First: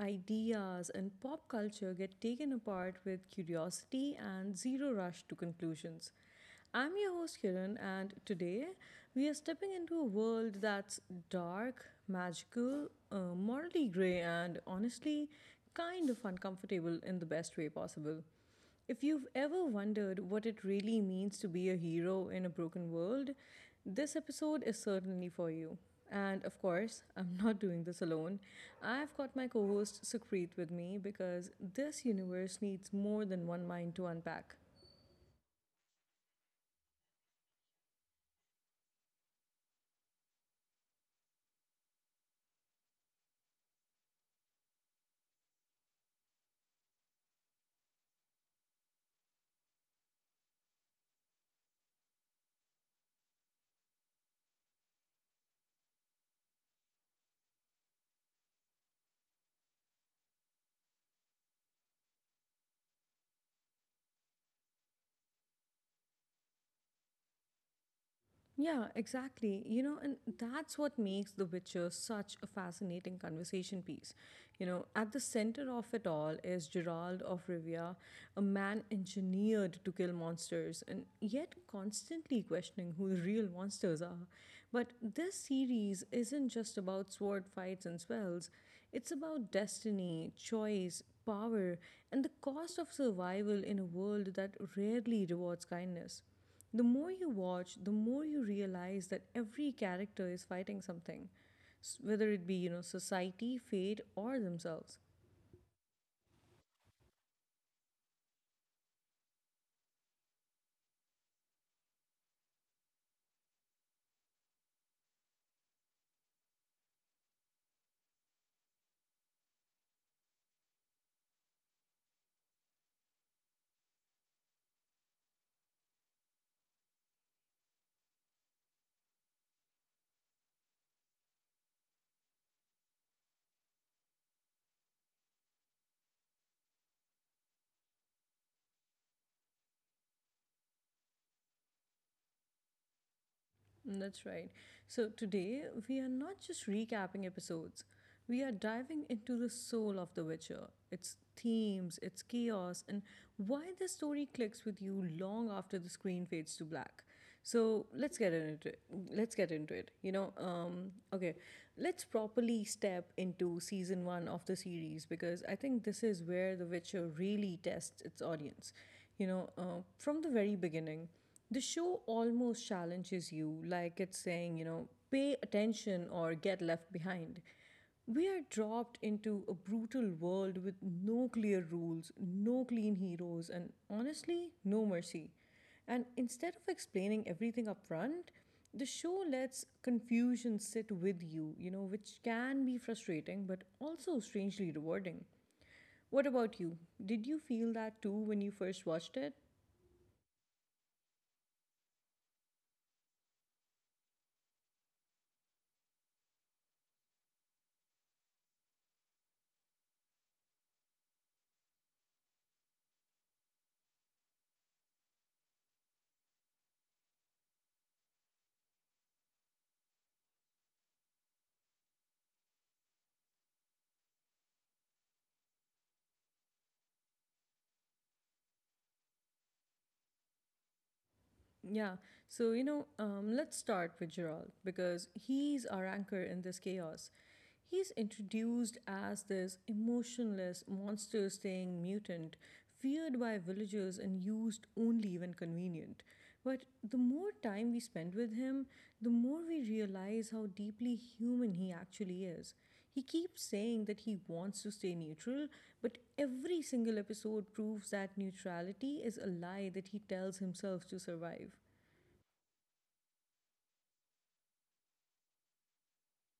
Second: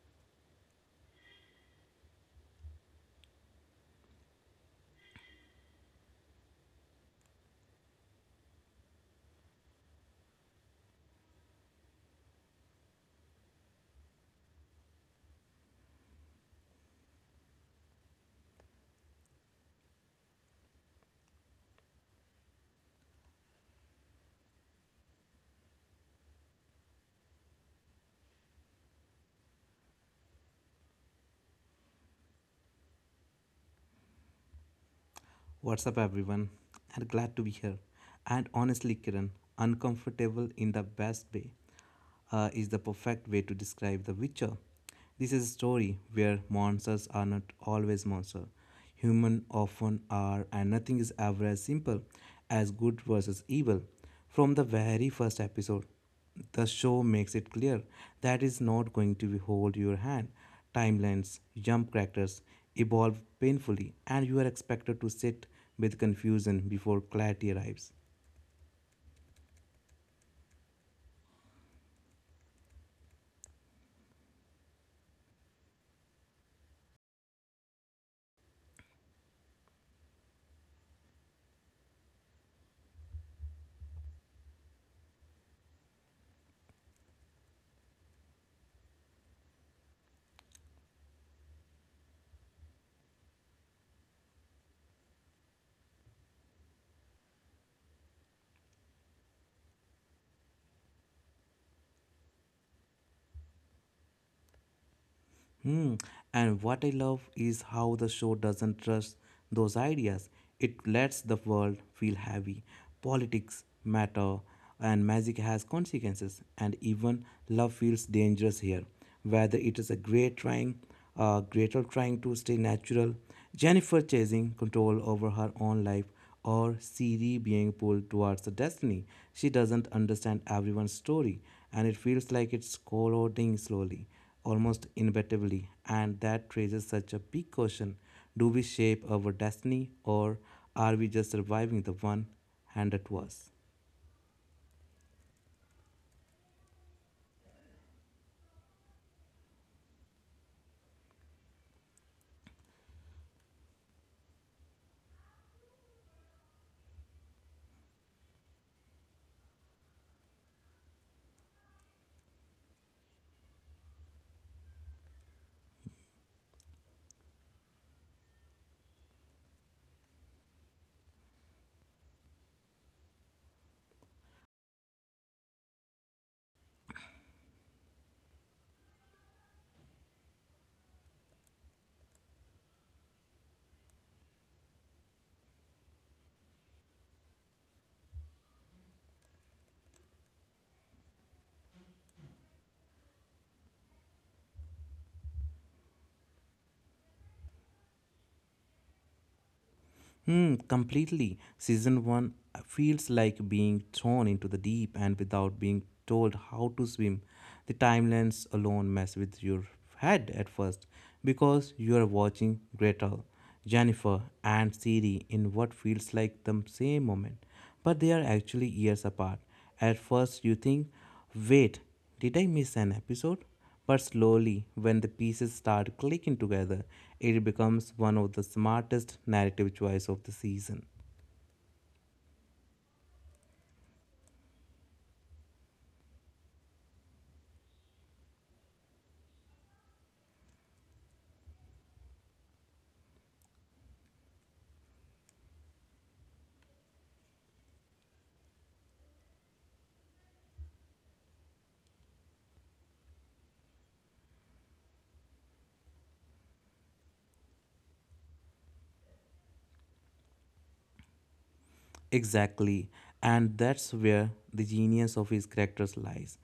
ideas, and pop culture get taken apart with curiosity and zero rush to conclusions. I'm your host Kiran, and today we are stepping into a world that's dark, magical, morally grey, and honestly kind of uncomfortable in the best way possible. If you've ever wondered what it really means to be a hero in a broken world, this episode is certainly for you. And of course, I'm not doing this alone. I've got my co host Sukrit with me because this universe needs more than one mind to unpack. What's up, everyone? And glad to be here. And honestly, Kiran, uncomfortable in the best way is the perfect way to describe The Witcher. This is a story where monsters are not always monsters. Human often are, and nothing is ever as simple as good versus evil. From the very first episode, the show makes it clear that it's not going to hold your hand. Timelines, jump characters evolve painfully, and you are expected to sit with confusion before clarity arrives. Yeah, exactly. And that's what makes The Witcher such a fascinating conversation piece. At the center of it all is Gerald of Rivia, a man engineered to kill monsters and yet constantly questioning who the real monsters are. But this series isn't just about sword fights and spells, it's about destiny, choice, power, and the cost of survival in a world that rarely rewards kindness. The more you watch, the more you realize that every character is fighting something, whether it be, society, fate, or themselves. Hmm. And what I love is how the show doesn't trust those ideas. It lets the world feel heavy. Politics matter, and magic has consequences. And even love feels dangerous here. Whether it is a greater trying to stay natural, Jennifer chasing control over her own life, or Siri being pulled towards the destiny. She doesn't understand everyone's story, and it feels like it's corroding slowly, almost inevitably, and that raises such a big question. Do we shape our destiny, or are we just surviving the one handed to us? That's right. So today we are not just recapping episodes. We are diving into the soul of The Witcher, its themes, its chaos, and why the story clicks with you long after the screen fades to black. So let's get into it. Let's get into it. Okay, let's properly step into season one of the series because I think this is where The Witcher really tests its audience. From the very beginning the show almost challenges you, like it's saying, pay attention or get left behind. We are dropped into a brutal world with no clear rules, no clean heroes, and honestly, no mercy. And instead of explaining everything up front, the show lets confusion sit with you, which can be frustrating but also strangely rewarding. What about you? Did you feel that too when you first watched it? Hmm, completely. Season 1 feels like being thrown into the deep and without being told how to swim. The timelines alone mess with your head at first because you are watching Gretel, Jennifer, and Siri in what feels like the same moment, but they are actually years apart. At first, you think, wait, did I miss an episode? But slowly, when the pieces start clicking together, it becomes one of the smartest narrative choices of the season. Yeah. So, let's start with Gerald because he's our anchor in this chaos. He's introduced as this emotionless, monster staying mutant, feared by villagers and used only when convenient. But the more time we spend with him, the more we realize how deeply human he actually is. He keeps saying that he wants to stay neutral, but every single episode proves that neutrality is a lie that he tells himself to survive. Exactly, and that's where the genius of his characters lies.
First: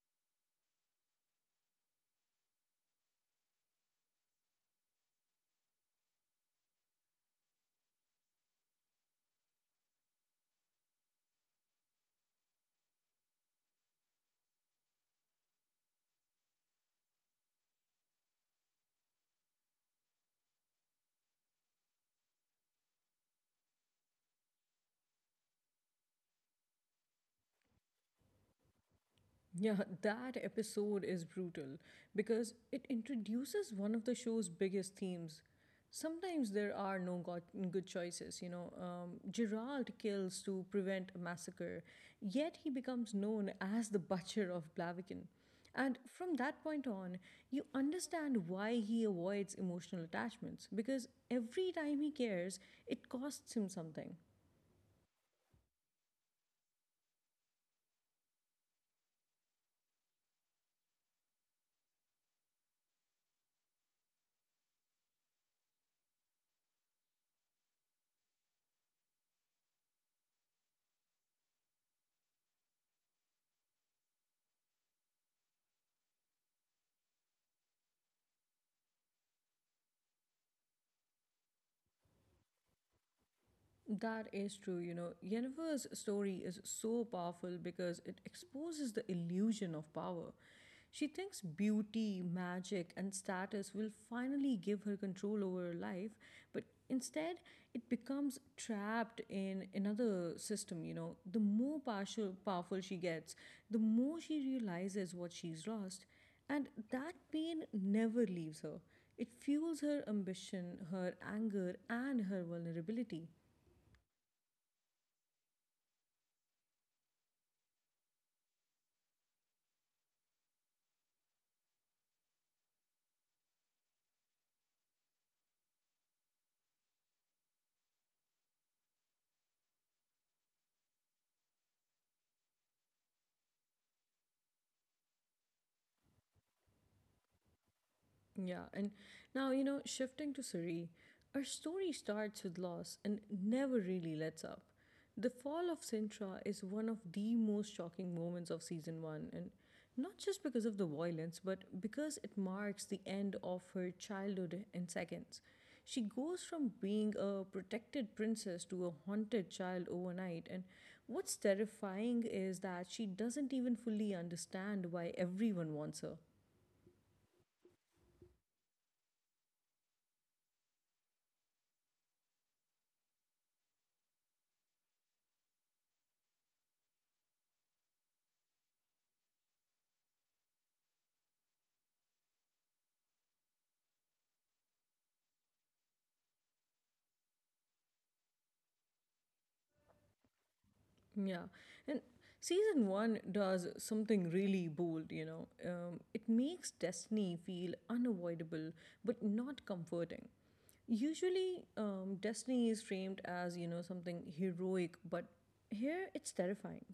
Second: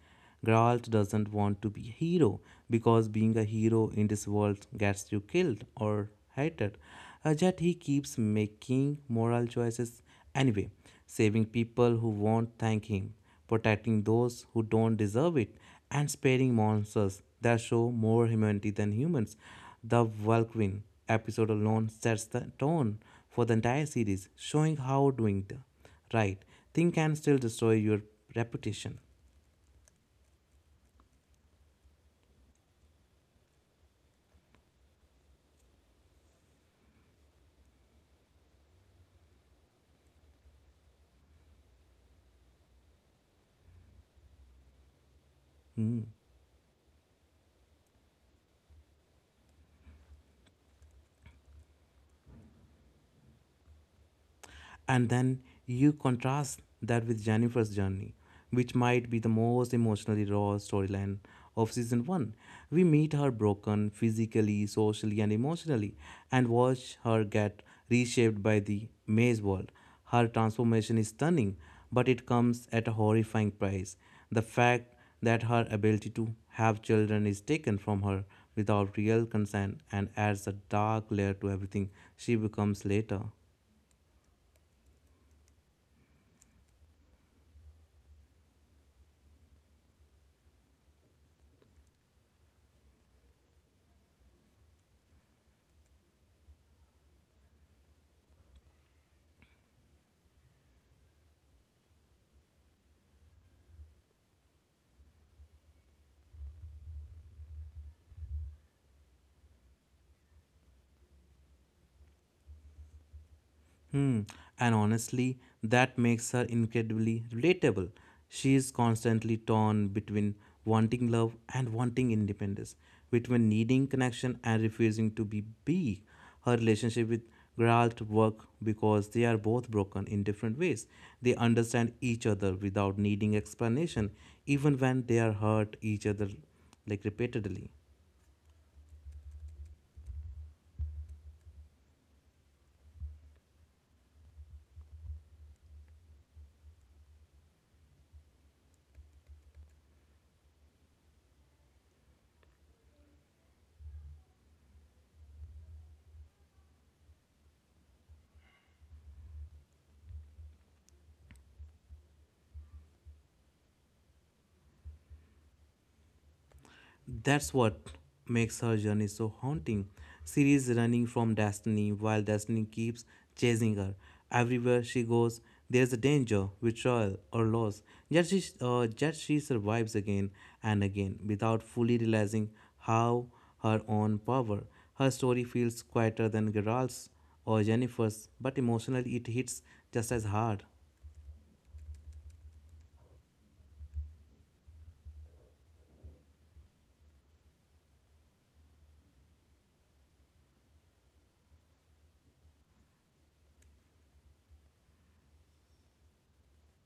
Geralt doesn't want to be a hero because being a hero in this world gets you killed or hated. Yet he keeps making moral choices anyway, saving people who won't thank him, protecting those who don't deserve it, and sparing monsters that show more humanity than humans. The Vulcan episode alone sets the tone for the entire series, showing how doing the right thing can still destroy your reputation. Yeah, that episode is brutal because it introduces one of the show's biggest themes. Sometimes there are no good choices, Gerald kills to prevent a massacre, yet he becomes known as the butcher of Blaviken. And Hmm. from that point on, you understand why he avoids emotional attachments because every time he cares, it costs him something. And then you contrast that with Jennifer's journey, which might be the most emotionally raw storyline of season 1. We meet her broken physically, socially, and emotionally, and watch her get reshaped by the maze world. Her transformation is stunning, but it comes at a horrifying price. The fact that her ability to have children is taken from her without real consent and adds a dark layer to everything she becomes later. That is true. You know, Yennefer's story is so powerful because it exposes the illusion of power. She thinks beauty, magic, and status will finally give her control over her life, but instead, it becomes trapped in another system. The more partial, powerful she gets, the more she realizes what she's lost. And that pain never leaves her. It fuels her ambition, her anger, and her vulnerability. Hmm. And honestly, that makes her incredibly relatable. She is constantly torn between wanting love and wanting independence, between needing connection and refusing to be. Her relationship with Geralt work because they are both broken in different ways. They understand each other without needing explanation, even when they are hurt each other like repeatedly. Yeah, and now, shifting to Suri, our story starts with loss and never really lets up. The fall of Sintra is one of the most shocking moments of season one, and not just because of the violence, but because it marks the end of her childhood in seconds. She goes from being a protected princess to a haunted child overnight, and what's terrifying is that she doesn't even fully understand why everyone wants her. That's what makes her journey so haunting. She is running from destiny while destiny keeps chasing her. Everywhere she goes, there's a danger, betrayal, or loss. Yet she survives again and again without fully realizing how her own power. Her story feels quieter than Geralt's or Jennifer's, but emotionally it hits just as hard. Yeah. And season one does something really bold, it makes destiny feel unavoidable, but not comforting. Usually, destiny is framed as, something heroic, but here it's terrifying.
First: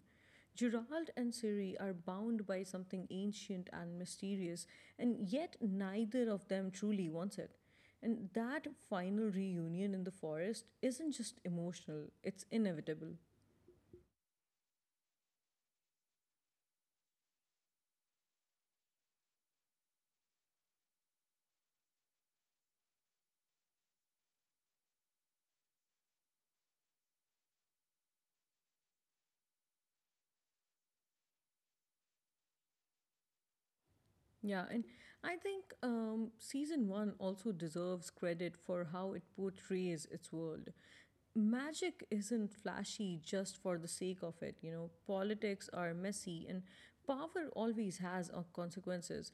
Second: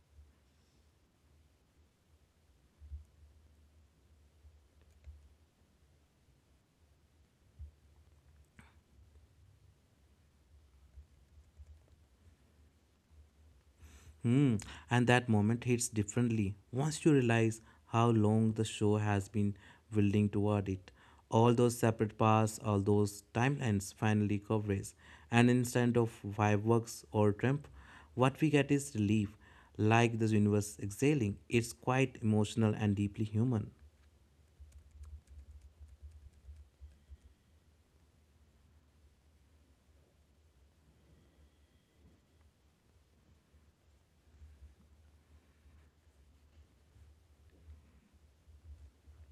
Gerald and Siri are bound by something ancient and mysterious, and yet neither of them truly wants it. And that final reunion in the forest isn't just emotional, it's inevitable. Hmm, and that moment hits differently once you realize how long the show has been building toward it. All those separate paths, all those timelines finally converge, and instead of fireworks or triumph, what we get is relief, like the universe exhaling. It's quite emotional and deeply human. Yeah, and I think season one also deserves credit for how it portrays its world. Magic isn't flashy just for the sake of it, politics are messy, and power always has consequences.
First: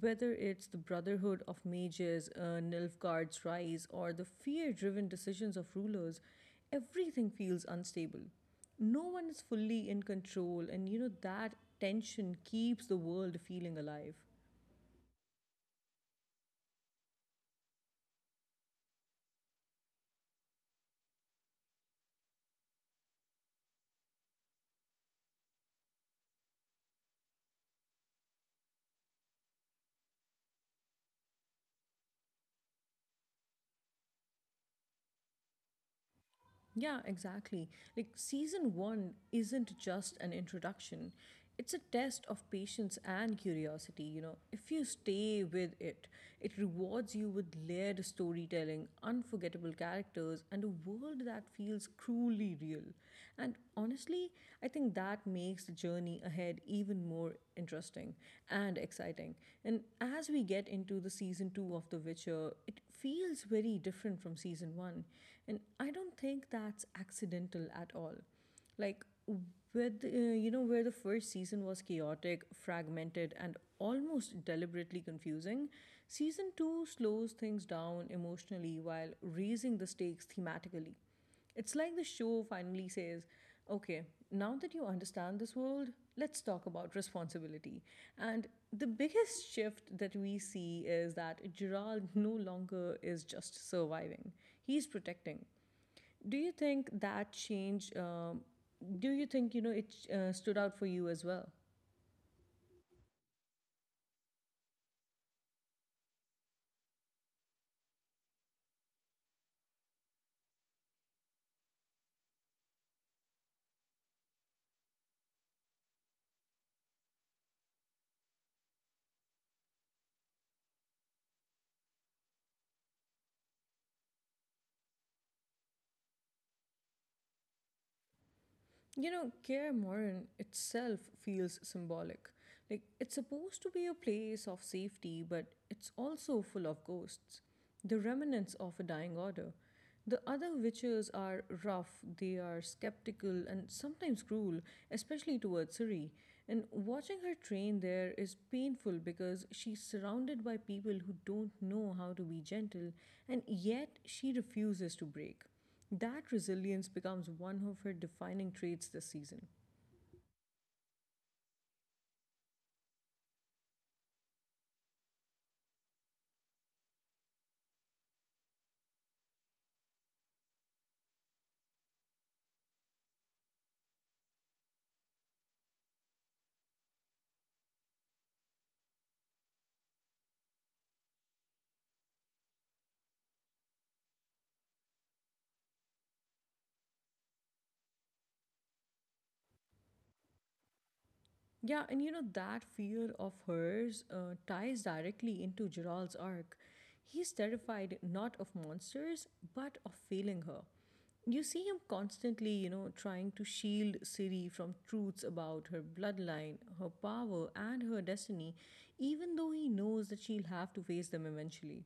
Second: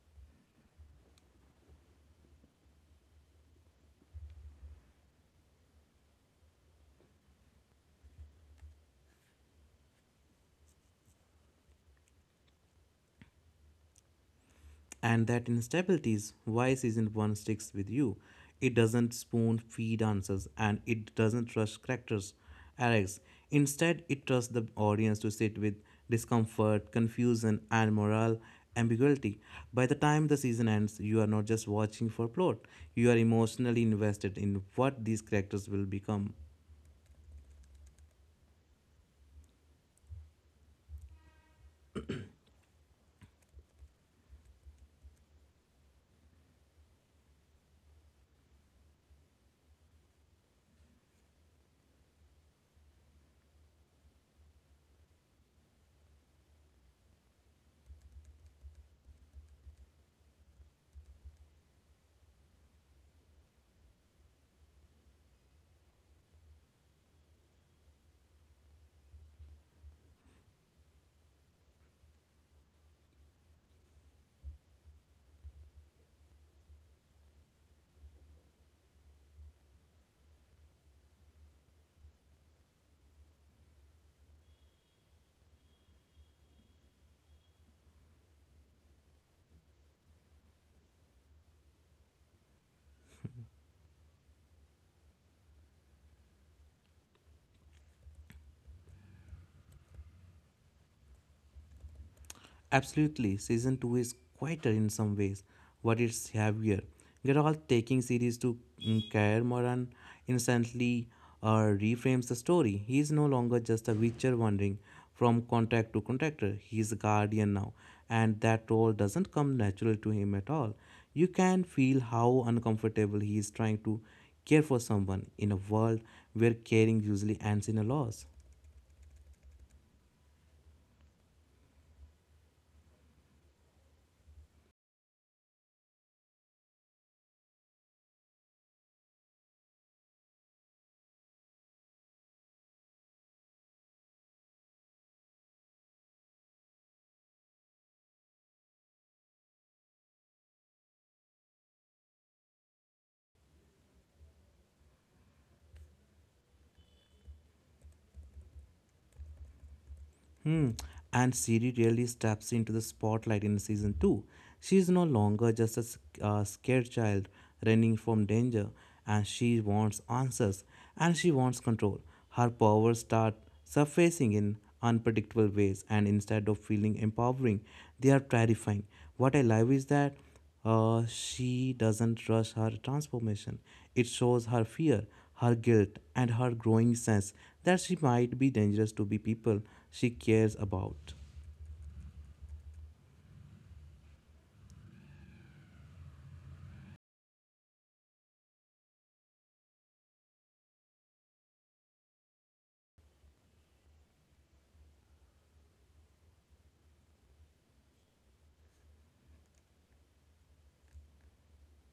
Whether it's the Brotherhood of Mages, Nilfgaard's rise, or the fear driven decisions of rulers, everything feels unstable. No one is fully in control, and you know that tension keeps the world feeling alive. And that instability is why season 1 sticks with you. It doesn't spoon feed answers and it doesn't rush characters' arcs. Instead, it trusts the audience to sit with discomfort, confusion, and moral ambiguity. By the time the season ends, you are not just watching for plot, you are emotionally invested in what these characters will become. Yeah, exactly. Like season one isn't just an introduction, it's a test of patience and curiosity. You know, if you stay with it, it rewards you with layered storytelling, unforgettable characters, and a world that feels cruelly real. And honestly, I think that makes the journey ahead even more interesting and exciting. And as we get into the season two of The Witcher, it feels very different from season one. And I don't think that's accidental at all, like, with you know where the first season was chaotic fragmented and almost deliberately confusing, season 2 slows things down emotionally while raising the stakes thematically. It's like the show finally says, okay, now that you understand this world, let's talk about responsibility. And the biggest shift that we see is that Gerald no longer is just surviving, he's protecting. Do you think that change? Do you think it stood out for you as well? Absolutely, season 2 is quieter in some ways, but it's heavier. They're all taking series to Kair Moran instantly reframes the story. He is no longer just a witcher wandering from contract to contractor. He is a guardian now, and that role doesn't come natural to him at all. You can feel how uncomfortable he is trying to care for someone in a world where caring usually ends in a loss. You know, Kaer Morhen itself feels symbolic. Like, it's supposed to be a place of safety, but it's also full of ghosts, the remnants of a dying order. The other witches are rough, they are skeptical, and sometimes cruel, especially towards Siri. And watching her train there is painful because she's surrounded by people who don't know how to be gentle, and yet she refuses to break. That resilience becomes one of her defining traits this season. Hmm. And Siri really steps into the spotlight in season 2. She is no longer just a scared child running from danger, and she wants answers and she wants control. Her powers start surfacing in unpredictable ways, and instead of feeling empowering, they are terrifying. What I love is that she doesn't rush her transformation. It shows her fear, her guilt, and her growing sense that she might be dangerous to the people she cares about. Yeah, and you know, that fear of hers ties directly into Gerald's arc. He's terrified not of monsters, but of failing her. You see him constantly, trying to shield Ciri from truths about her bloodline, her power, and her destiny, even though he knows that she'll have to face them eventually.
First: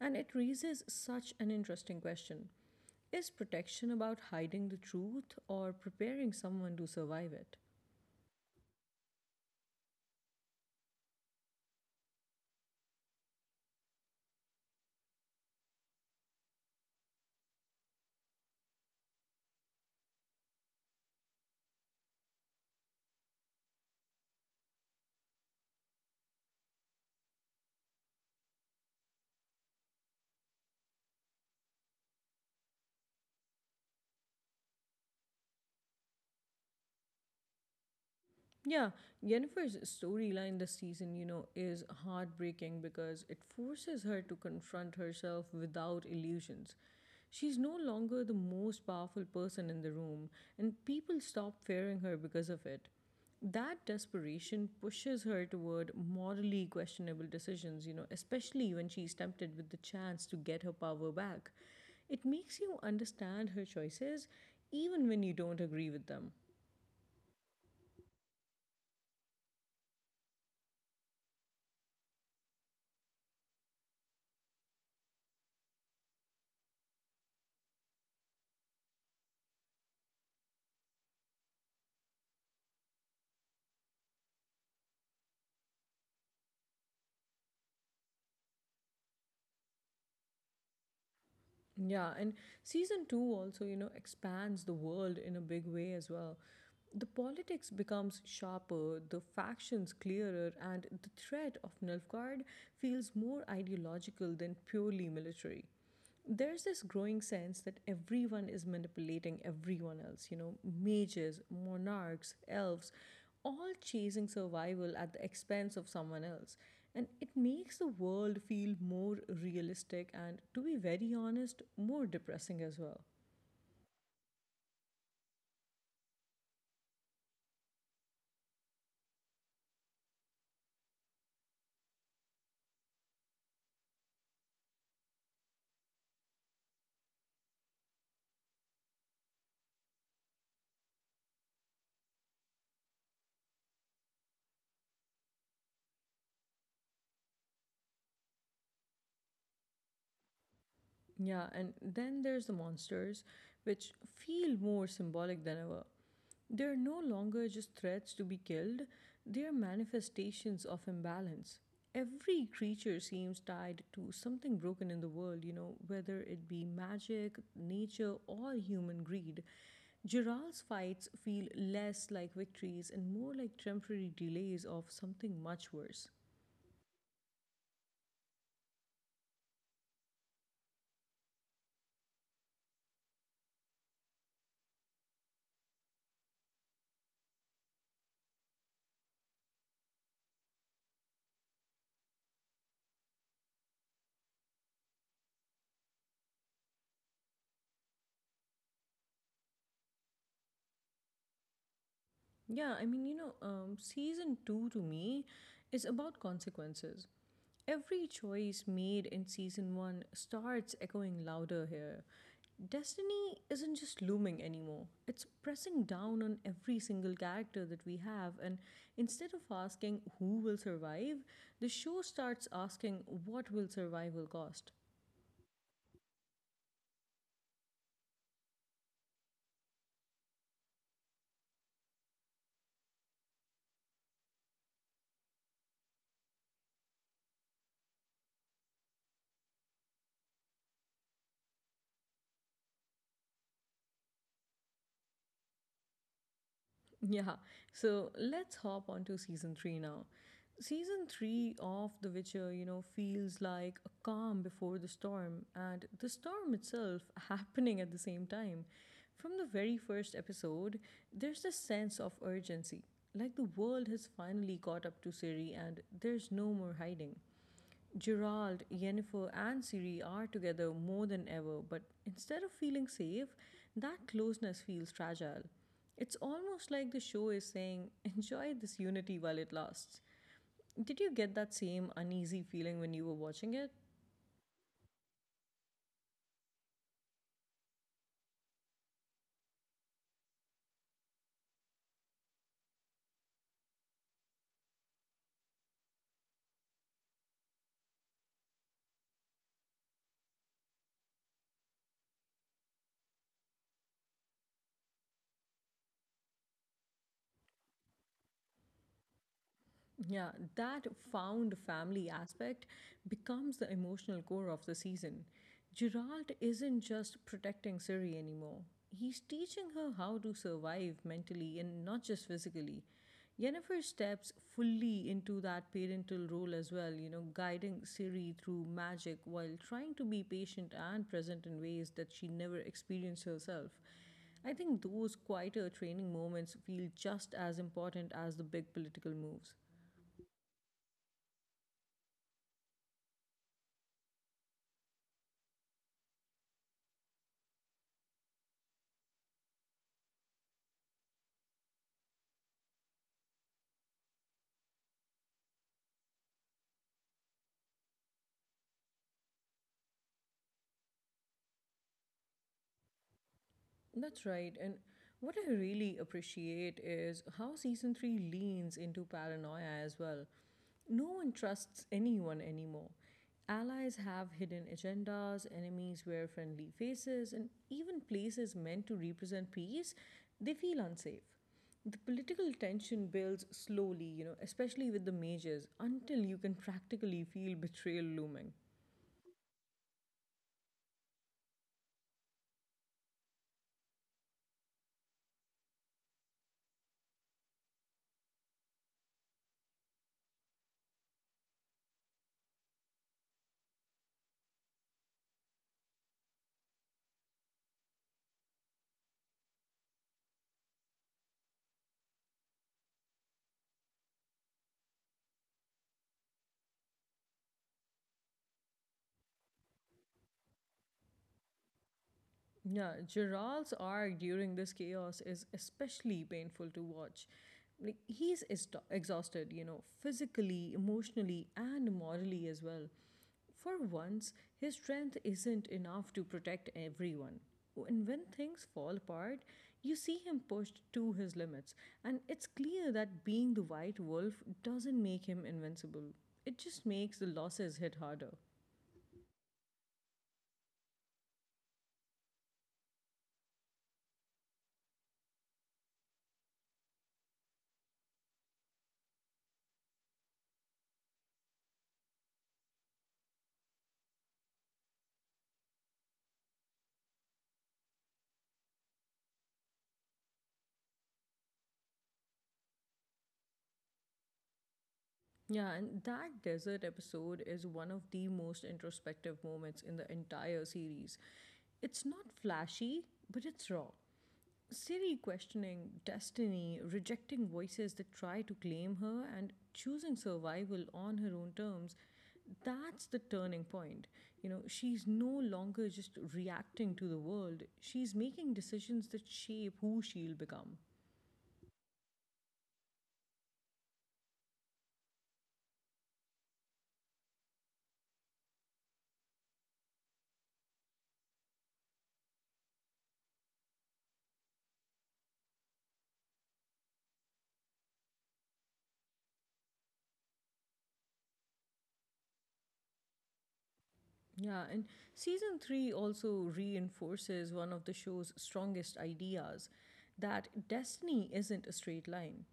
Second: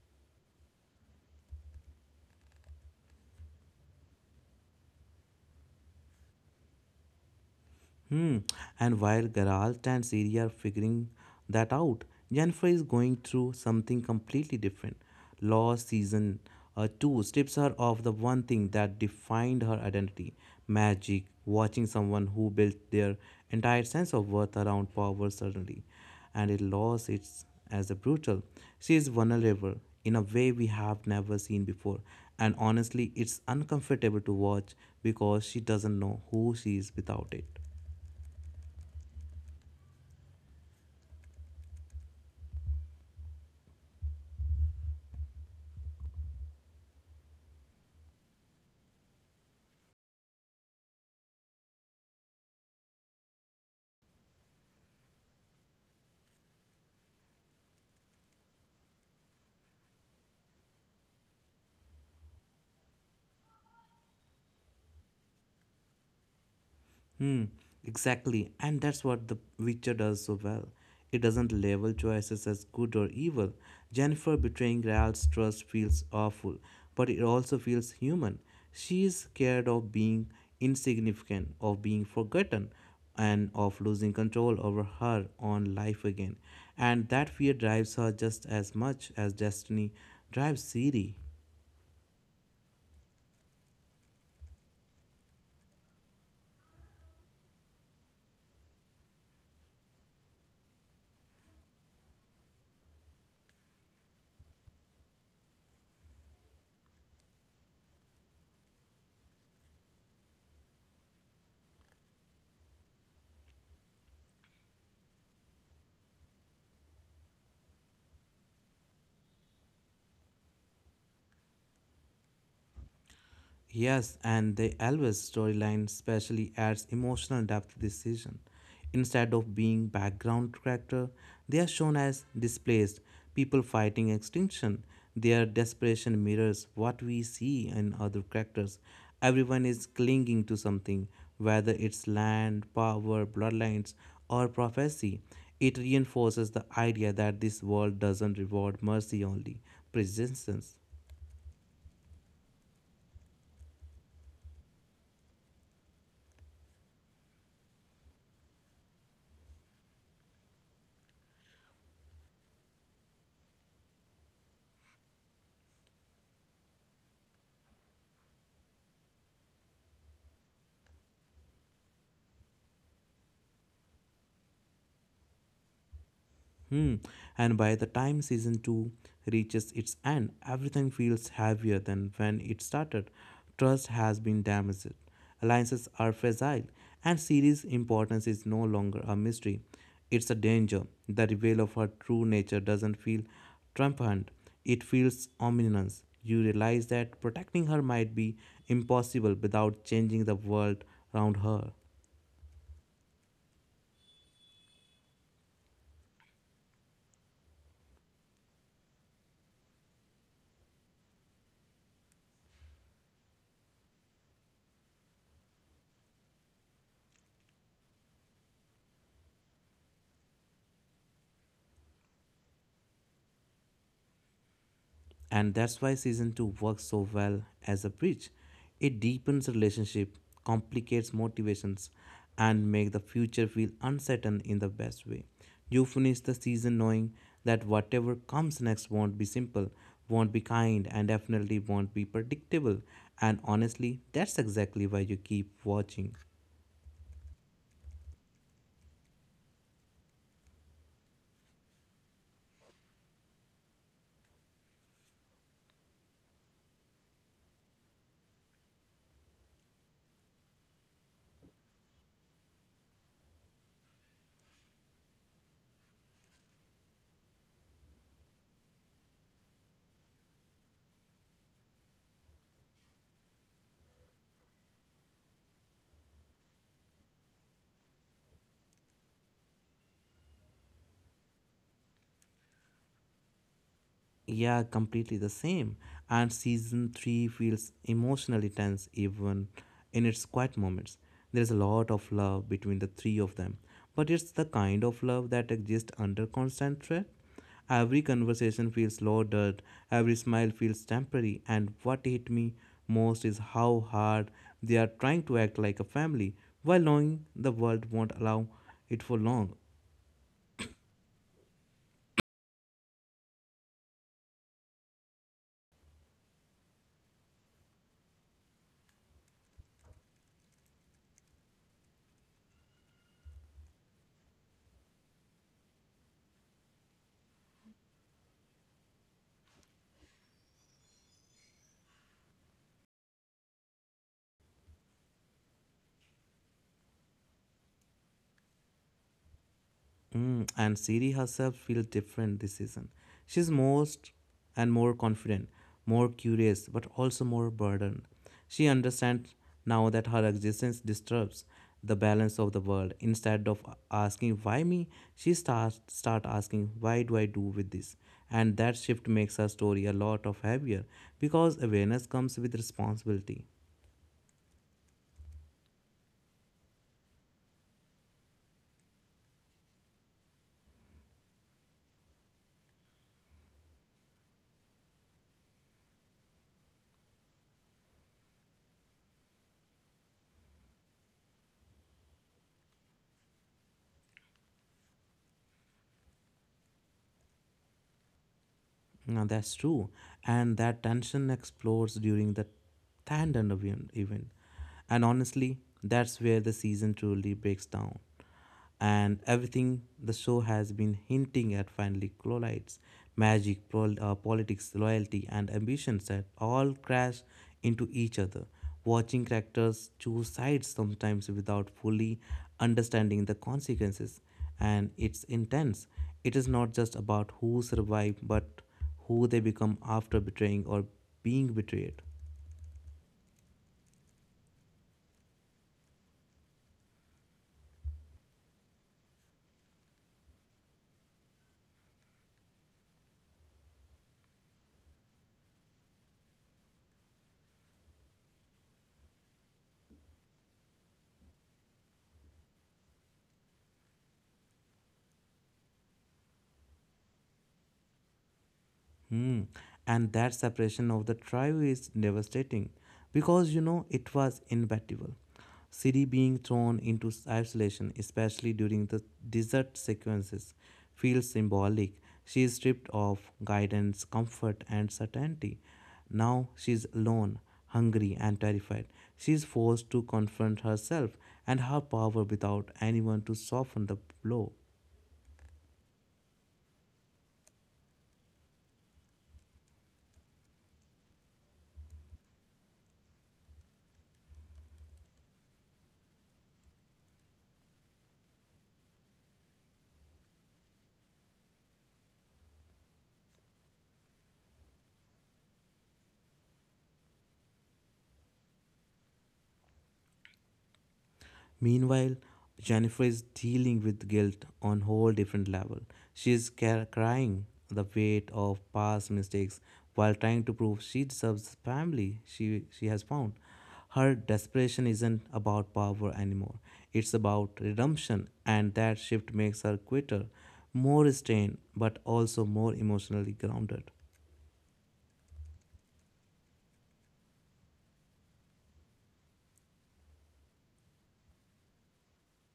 And it raises such an interesting question. Is protection about hiding the truth or preparing someone to survive it? Hmm. And while Geralt and Ciri are figuring that out, Jennifer is going through something completely different. Lost season 2 strips her of the one thing that defined her identity magic, watching someone who built their entire sense of worth around power suddenly. And it lost its as a brutal. She is vulnerable in a way we have never seen before. And honestly, it's uncomfortable to watch because she doesn't know who she is without it. Yeah, Yennefer's storyline this season, is heartbreaking because it forces her to confront herself without illusions. She's no longer the most powerful person in the room, and people stop fearing her because of it. That desperation pushes her toward morally questionable decisions, especially when she's tempted with the chance to get her power back. It makes you understand her choices even when you don't agree with them. Hmm, exactly. And that's what The Witcher does so well. It doesn't label choices as good or evil. Jennifer betraying Geralt's trust feels awful, but it also feels human. She is scared of being insignificant, of being forgotten, and of losing control over her own life again. And that fear drives her just as much as destiny drives Siri. Yeah, and season two also, expands the world in a big way as well. The politics becomes sharper, the factions clearer, and the threat of Nilfgaard feels more ideological than purely military. There's this growing sense that everyone is manipulating everyone else, mages, monarchs, elves, all chasing survival at the expense of someone else. And it makes the world feel more realistic and, to be very honest, more depressing as well. Yes, and the Elvis storyline especially adds emotional depth to this season. Instead of being background character, they are shown as displaced people fighting extinction. Their desperation mirrors what we see in other characters. Everyone is clinging to something, whether it's land, power, bloodlines, or prophecy. It reinforces the idea that this world doesn't reward mercy only, presence. Yeah, and then there's the monsters, which feel more symbolic than ever. They're no longer just threats to be killed, they're manifestations of imbalance. Every creature seems tied to something broken in the world, whether it be magic, nature, or human greed. Gerald's fights feel less like victories and more like temporary delays of something much worse. Hmm. And by the time season 2 reaches its end, everything feels heavier than when it started. Trust has been damaged, alliances are fragile, and series importance is no longer a mystery. It's a danger. The reveal of her true nature doesn't feel triumphant, it feels ominous. You realize that protecting her might be impossible without changing the world around her. Yeah, season two to me is about consequences. Every choice made in season one starts echoing louder here. Destiny isn't just looming anymore, it's pressing down on every single character that we have. And instead of asking who will survive, the show starts asking what will survival cost. And that's why season 2 works so well as a bridge. It deepens relationship, complicates motivations, and make the future feel uncertain in the best way. You finish the season knowing that whatever comes next won't be simple, won't be kind, and definitely won't be predictable. And honestly, that's exactly why you keep watching. Yeah, so let's hop on to season three now. Season three of The Witcher, feels like a calm before the storm, and the storm itself happening at the same time. From the very first episode, there's this sense of urgency, like the world has finally caught up to Siri and there's no more hiding. Gerald, Yennefer, and Ciri are together more than ever, but instead of feeling safe, that closeness feels fragile. It's almost like the show is saying, enjoy this unity while it lasts. Did you get that same uneasy feeling when you were watching it? Yeah, completely the same. And season 3 feels emotionally tense even in its quiet moments. There's a lot of love between the three of them, but it's the kind of love that exists under constant threat. Every conversation feels loaded, every smile feels temporary, and what hit me most is how hard they are trying to act like a family while knowing the world won't allow it for long. Yeah, that found family aspect becomes the emotional core of the season. Gerald isn't just protecting Siri anymore. He's teaching her how to survive mentally and not just physically. Yennefer steps fully into that parental role as well, guiding Siri through magic while trying to be patient and present in ways that she never experienced herself. I think those quieter training moments feel just as important as the big political moves. Mm, and Siri herself feels different this season. She's most and more confident, more curious, but also more burdened. She understands now that her existence disturbs the balance of the world. Instead of asking why me, she starts start asking why do I do with this? And that shift makes her story a lot of heavier because awareness comes with responsibility. That's right. And what I really appreciate is how season three leans into paranoia as well. No one trusts anyone anymore. Allies have hidden agendas, enemies wear friendly faces, and even places meant to represent peace, they feel unsafe. The political tension builds slowly, you know, especially with the majors, until you can practically feel betrayal looming. No, that's true. And that tension explodes during the tandem event. And honestly, that's where the season truly breaks down. And everything the show has been hinting at finally collides. Magic, politics, loyalty, and ambitions that all crash into each other. Watching characters choose sides sometimes without fully understanding the consequences. And it's intense. It is not just about who survived, but who they become after betraying or being betrayed. Yeah, Gerald's arc during this chaos is especially painful to watch. Like he's exhausted, you know, physically, emotionally, and morally as well. For once, his strength isn't enough to protect everyone. And when things fall apart, you see him pushed to his limits, and it's clear that being the white wolf doesn't make him invincible. It just makes the losses hit harder. Hmm. And that separation of the trio is devastating because you know it was inevitable. Siri being thrown into isolation, especially during the desert sequences, feels symbolic. She is stripped of guidance, comfort, and certainty. Now she is alone, hungry, and terrified. She is forced to confront herself and her power without anyone to soften the blow. Yeah, and that desert episode is one of the most introspective moments in the entire series. It's not flashy, but it's raw. Siri questioning destiny, rejecting voices that try to claim her, and choosing survival on her own terms. That's the turning point. You know, she's no longer just reacting to the world, she's making decisions that shape who she'll become. Meanwhile, Jennifer is dealing with guilt on a whole different level. She is crying the weight of past mistakes while trying to prove she deserves the family she has found. Her desperation isn't about power anymore. It's about redemption, and that shift makes her quitter, more restrained, but also more emotionally grounded. Yeah, and season three also reinforces one of the show's strongest ideas that destiny isn't a straight line.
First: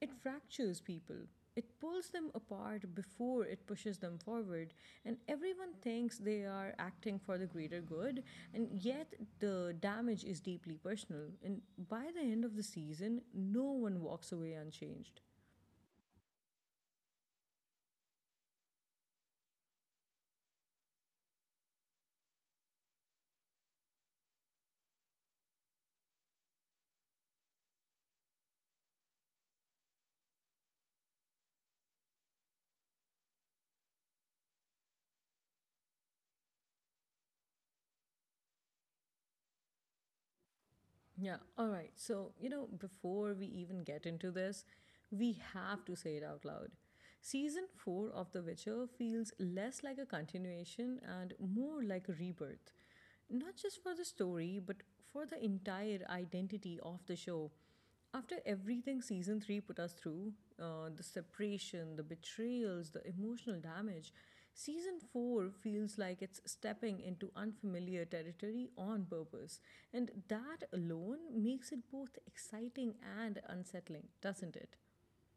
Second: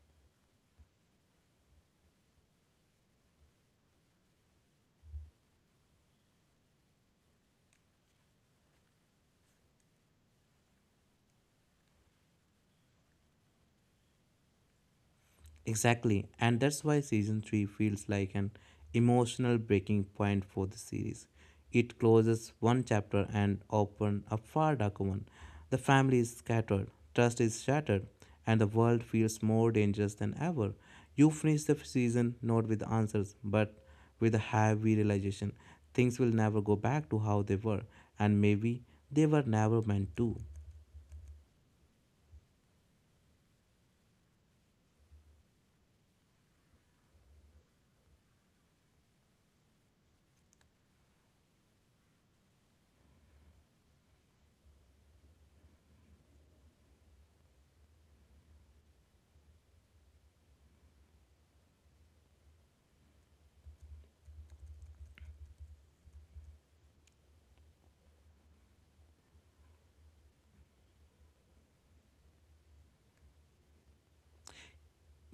It fractures people, it pulls them apart before it pushes them forward, and everyone thinks they are acting for the greater good, and yet the damage is deeply personal. And by the end of the season, no one walks away unchanged. Exactly, and that's why season 3 feels like an emotional breaking point for the series. It closes one chapter and opens a far darker one. The family is scattered, trust is shattered, and the world feels more dangerous than ever. You finish the season not with answers, but with a heavy realization things will never go back to how they were, and maybe they were never meant to. Yeah. All right. So, you know, before we even get into this, we have to say it out loud. Season 4 of The Witcher feels less like a continuation and more like a rebirth. Not just for the story, but for the entire identity of the show. After everything season three put us through the separation, the betrayals, the emotional damage, season four feels like it's stepping into unfamiliar territory on purpose. And that alone makes it both exciting and unsettling, doesn't it?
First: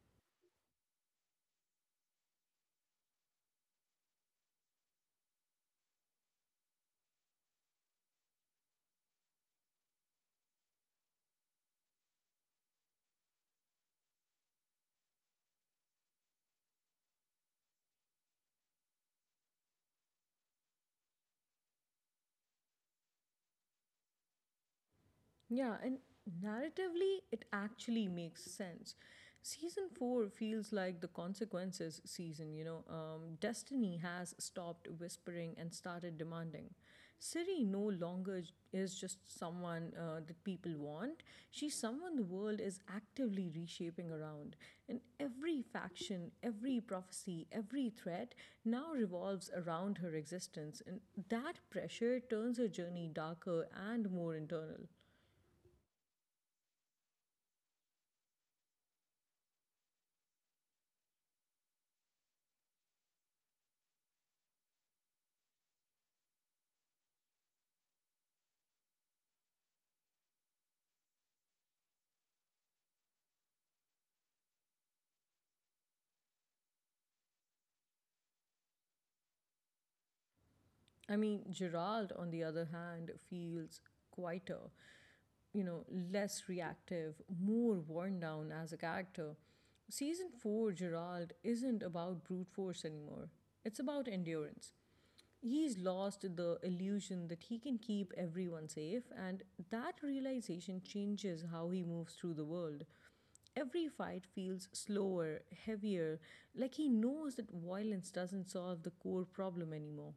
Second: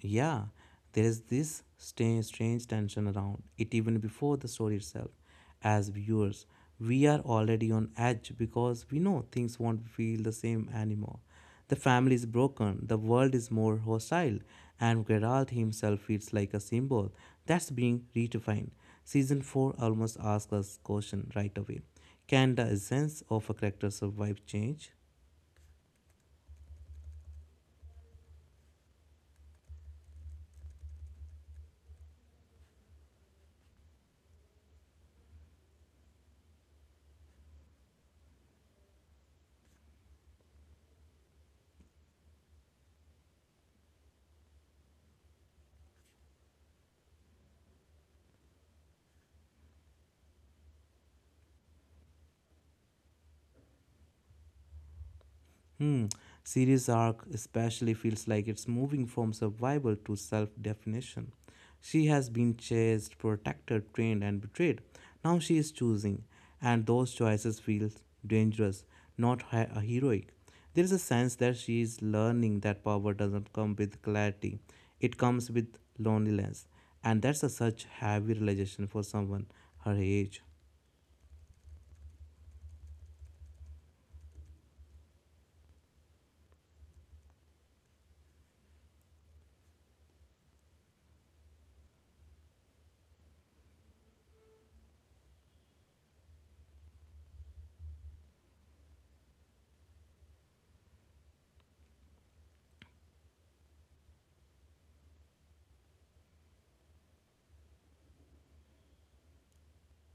Yeah, there is this strange tension around it even before the story itself. As viewers, we are already on edge because we know things won't feel the same anymore. The family is broken, the world is more hostile, and Geralt himself feels like a symbol that's being redefined. Season 4 almost asks us question right away. Can the essence of a character survive change? Yeah, and narratively, it actually makes sense. Season 4 feels like the consequences season, you know. Destiny has stopped whispering and started demanding. Ciri no longer is just someone that people want, she's someone the world is actively reshaping around. And every faction, every prophecy, every threat now revolves around her existence. And that pressure turns her journey darker and more internal. Hmm, series arc especially feels like it's moving from survival to self definition. She has been chased, protected, trained, and betrayed. Now she is choosing, and those choices feel dangerous, not heroic. There is a sense that she is learning that power doesn't come with clarity, it comes with loneliness, and that's a such heavy realization for someone her age. I mean, Gerald, on the other hand, feels quieter, you know, less reactive, more worn down as a character. Season 4, Gerald, isn't about brute force anymore, it's about endurance. He's lost the illusion that he can keep everyone safe, and that realization changes how he moves through the world. Every fight feels slower, heavier, like he knows that violence doesn't solve the core problem anymore.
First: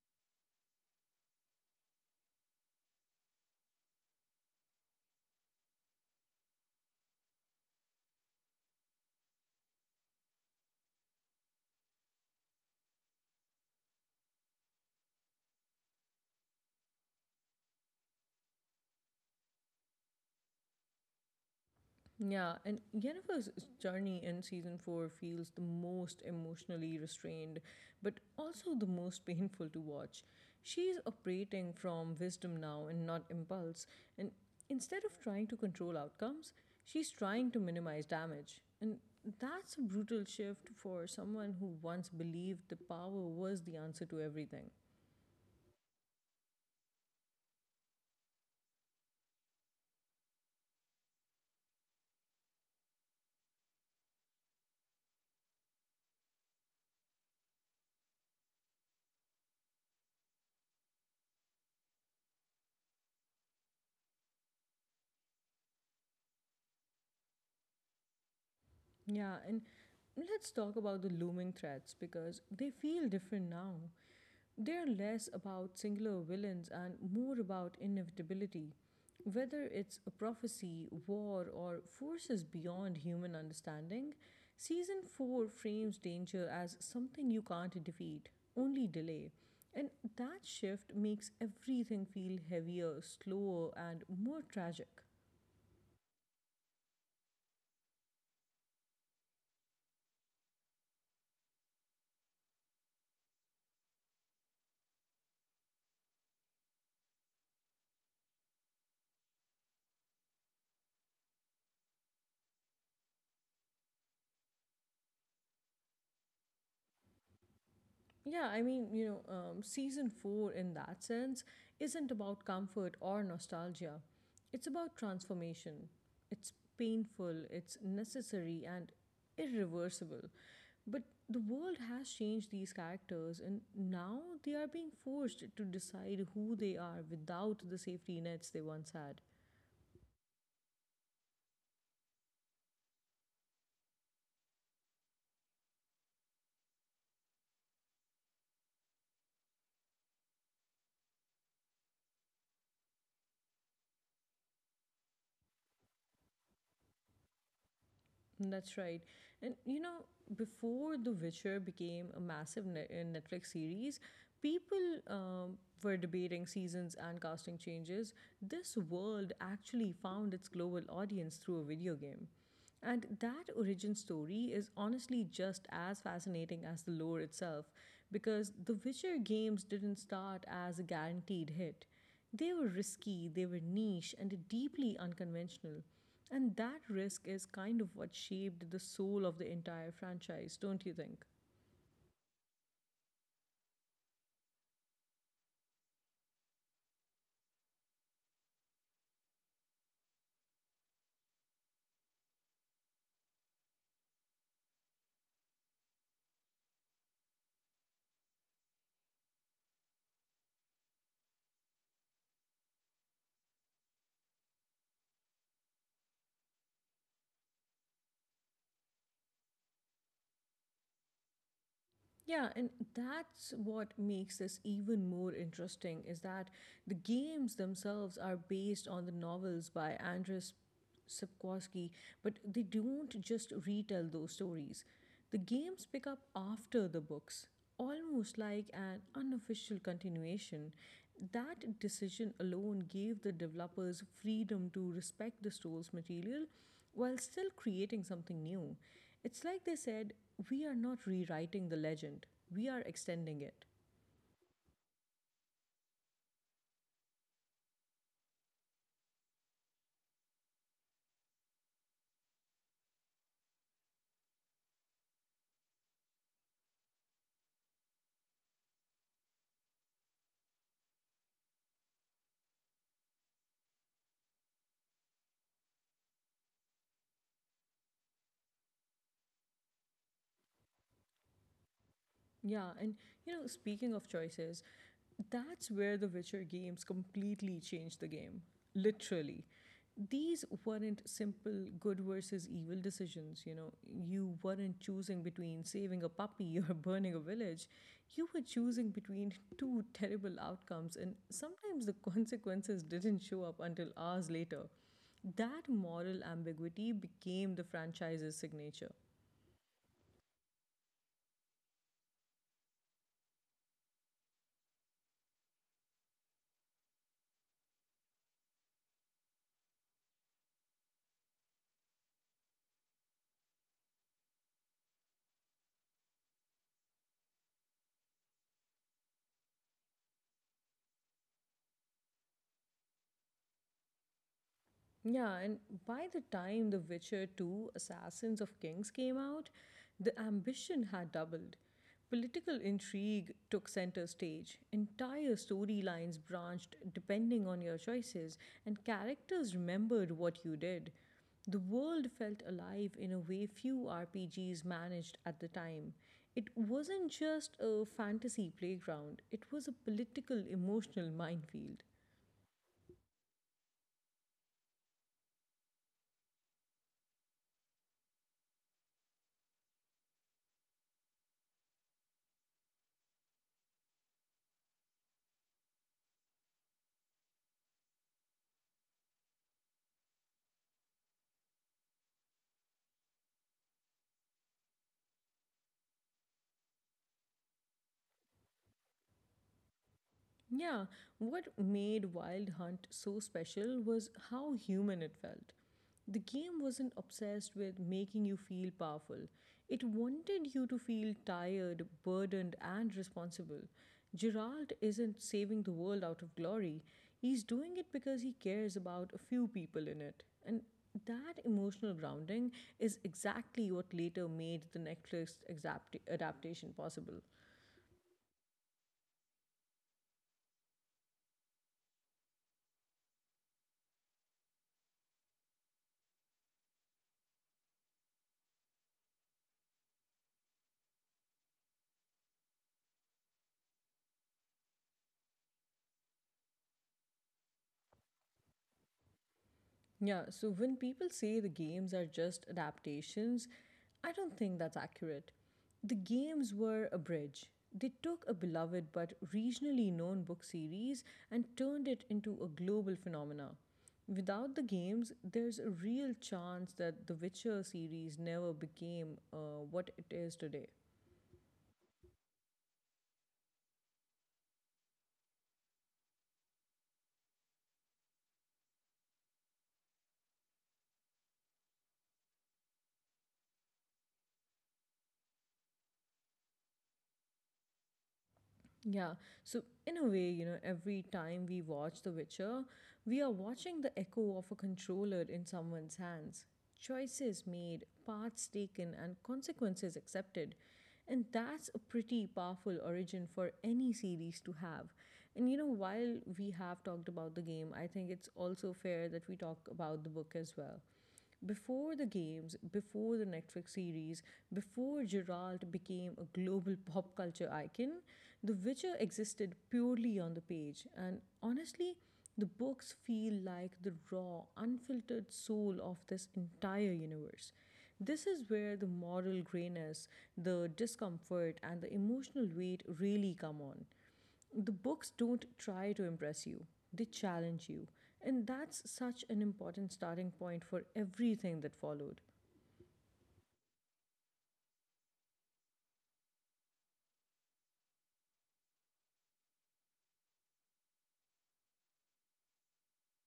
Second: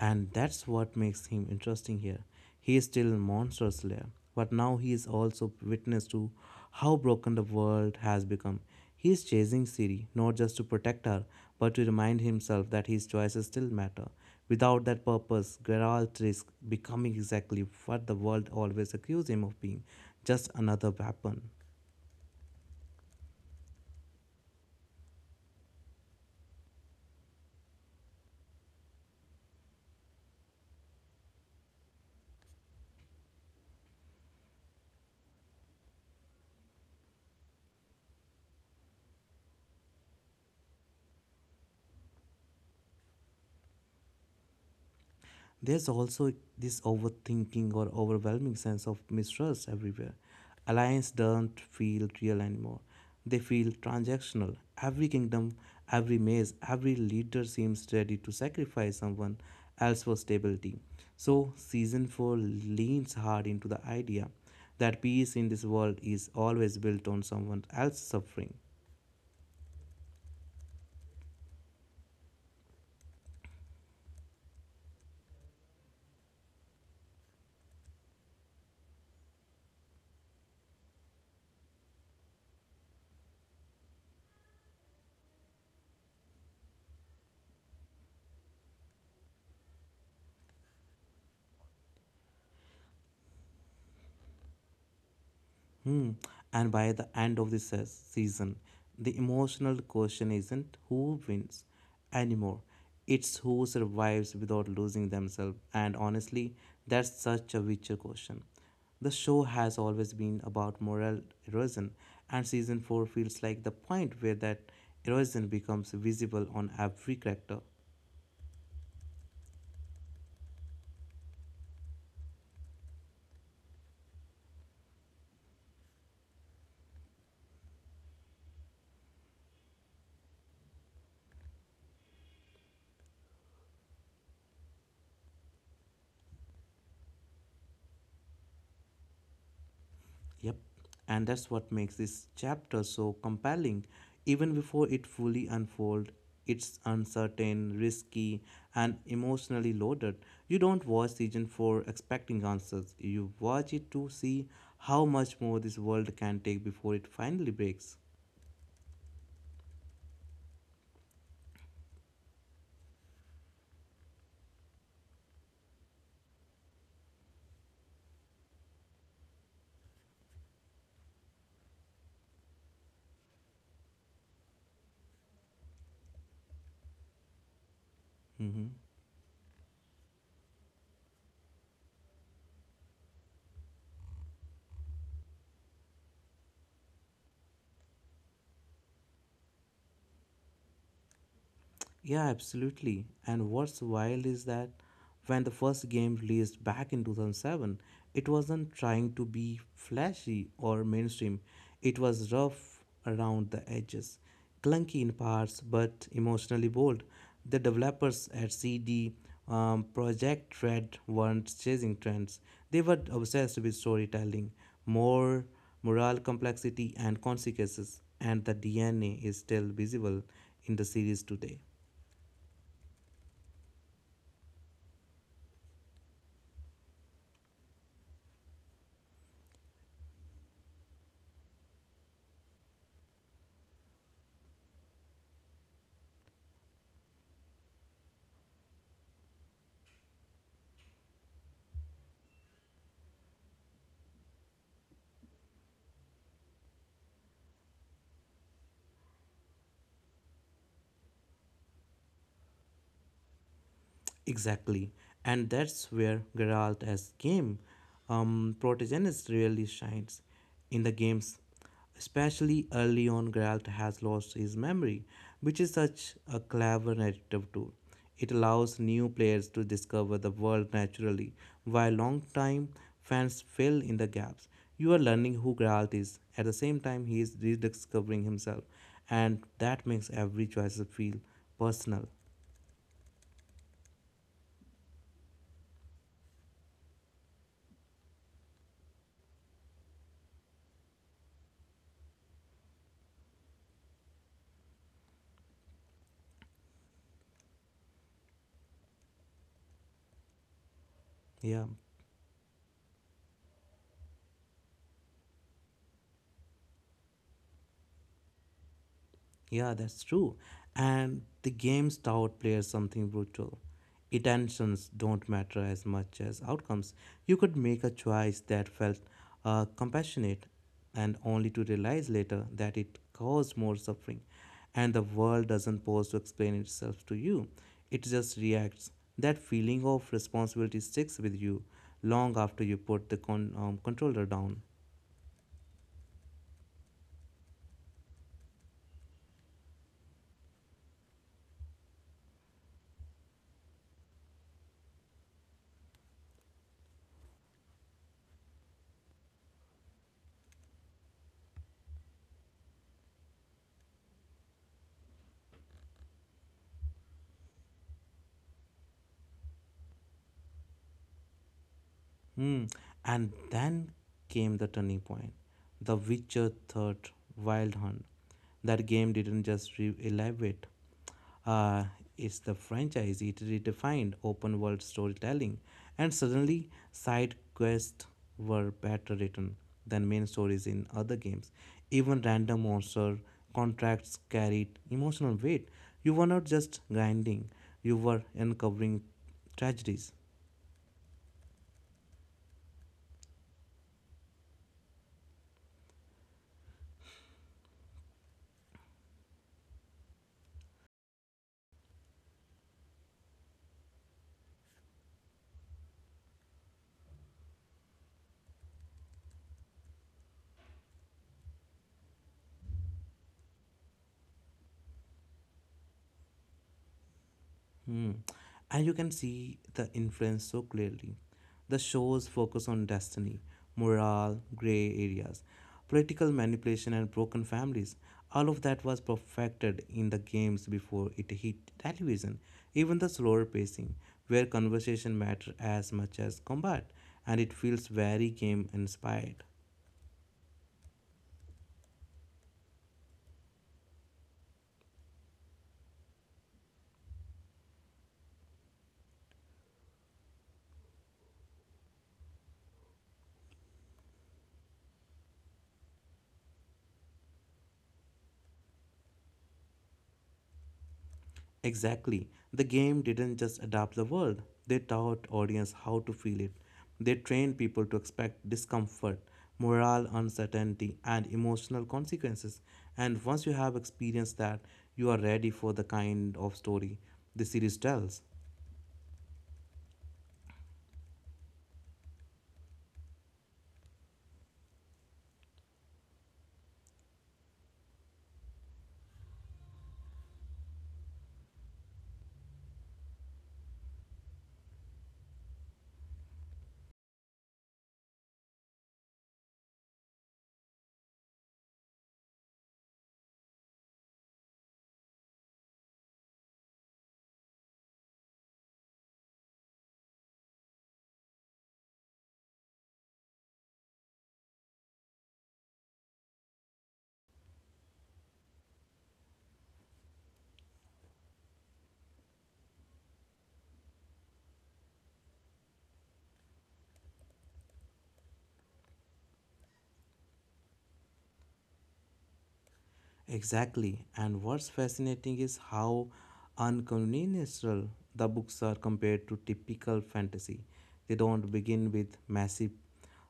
And that's what makes him interesting here. He is still a monster slayer, but now he is also witness to how broken the world has become. He is chasing Siri not just to protect her, but to remind himself that his choices still matter. Without that purpose, Geralt risks becoming exactly what the world always accused him of being just another weapon. Yeah, and Yennefer's journey in season four feels the most emotionally restrained, but also the most painful to watch. She's operating from wisdom now and not impulse, and instead of trying to control outcomes, she's trying to minimize damage. And that's a brutal shift for someone who once believed the power was the answer to everything. There's also this overthinking or overwhelming sense of mistrust everywhere. Alliance don't feel real anymore. They feel transactional. Every kingdom, every maze, every leader seems ready to sacrifice someone else for stability. So, season 4 leans hard into the idea that peace in this world is always built on someone else's suffering. Yeah, and let's talk about the looming threats because they feel different now. They are less about singular villains and more about inevitability, whether it's a prophecy, war, or forces beyond human understanding. Season 4 frames danger as something you can't defeat, only delay. And that shift makes everything feel heavier, slower, and more tragic. Hmm. And by the end of the season, the emotional question isn't who wins anymore, it's who survives without losing themselves. And honestly, that's such a Witcher question. The show has always been about moral erosion, and season 4 feels like the point where that erosion becomes visible on every character. Yeah, I mean, you know, season four in that sense isn't about comfort or nostalgia. It's about transformation. It's painful, it's necessary, and irreversible. But the world has changed these characters, and now they are being forced to decide who they are without the safety nets they once had. Yep, and that's what makes this chapter so compelling. Even before it fully unfolds, it's uncertain, risky, and emotionally loaded. You don't watch season 4 expecting answers. You watch it to see how much more this world can take before it finally breaks. That's right. And you know, before The Witcher became a massive Netflix series, people were debating seasons and casting changes. This world actually found its global audience through a video game. And that origin story is honestly just as fascinating as the lore itself, because Hmm The Witcher games didn't start as a guaranteed hit. They were risky, they were niche, and deeply unconventional. And that risk is kind of what shaped the soul of the entire franchise, don't you think? Yeah, absolutely. And what's wild is that when the first game released back in 2007, it wasn't trying to be flashy or mainstream. It was rough around the edges, clunky in parts, but emotionally bold. The developers at CD Project Red weren't chasing trends, they were obsessed with storytelling, more moral complexity, and consequences. And the DNA is still visible in the series today. Yeah, and that's what makes this even more interesting is that the games themselves are based on the novels by Andrzej Sapkowski, but they don't just retell those stories. The games pick up after the books, almost like an unofficial continuation. That decision alone gave the developers freedom to respect the source material while still creating something new. It's like they said, we are not rewriting the legend, we are extending it. Exactly, and that's where Geralt as game protagonist really shines in the games. Especially early on, Geralt has lost his memory, which is such a clever narrative tool. It allows new players to discover the world naturally, while long-time fans fill in the gaps. You are learning who Geralt is. At the same time, he is rediscovering himself, and that makes every choice feel personal. Yeah, and you know, speaking of choices, that's where the Witcher games completely changed the game. Literally. These weren't simple good versus evil decisions, you know. You weren't choosing between saving a puppy or burning a village. You were choosing between two terrible outcomes, and Yeah. sometimes the consequences didn't show up until hours later. That moral ambiguity became the franchise's signature. Yeah, that's true. And the games taught players something brutal. Intentions don't matter as much as outcomes. You could make a choice that felt compassionate and only to realize later that it caused more suffering. And the world doesn't pause to explain itself to you, it just reacts. That feeling of responsibility sticks with you long after you put the controller down. Yeah, and by the time The Witcher 2 Assassins of Kings came out, the ambition had doubled. Political intrigue took center stage. Entire storylines branched depending on your choices, and characters remembered what you did. The world felt alive in a way few RPGs managed at the time. It wasn't just a fantasy playground, it was a political, emotional minefield. Hmm. And then came the turning point The Witcher 3rd Wild Hunt. That game didn't just uh, it's the franchise. It redefined open world storytelling, and suddenly side quests were better written than main stories in other games. Even random monster contracts carried emotional weight. You were not just grinding, you were uncovering tragedies. Yeah, what made Wild Hunt so special was how human it felt. The game wasn't obsessed with making you feel powerful, it wanted you to feel tired, burdened, and responsible. Gerald isn't saving the world out of glory, he's doing it because he cares about a few people in it. And that emotional grounding is exactly what later made the Netflix adaptation possible. Hmm. And you can see the influence so clearly. The shows focus on destiny, morale, grey areas, political manipulation, and broken families. All of that was perfected in the games before it hit television. Even the slower pacing, where conversation matter as much as combat, and it feels very game inspired. Yeah, so when people say the games are just adaptations, I don't think that's accurate. The games were a bridge. They took a beloved but regionally known book series and turned it into a global phenomena. Without the games, there's a real chance that the Witcher series never became what it is today. Exactly. The game didn't just adapt the world, they taught audience how to feel it. They trained people to expect discomfort, moral uncertainty, and emotional consequences. And once you have experienced that, you are ready for the kind of story the series tells. Yeah. So, in a way, you know, every time we watch The Witcher, we are watching the echo of a controller in someone's hands. Choices made, paths taken, and consequences accepted. And that's a pretty powerful origin for any series to have. And, you know, while we have talked about the game, I think it's also fair that we talk about the book as well. Before the games, before the Netflix series, before Geralt became a global pop culture icon, The Witcher existed purely on the page. And honestly, the books feel like the raw, unfiltered soul of this entire universe. This is where the moral grayness, the discomfort, and the emotional weight really come on. The books don't try to impress you, they challenge you. And that's such an important starting point for everything that followed. Exactly. And what's fascinating is how unconventional the books are compared to typical fantasy. They don't begin with massive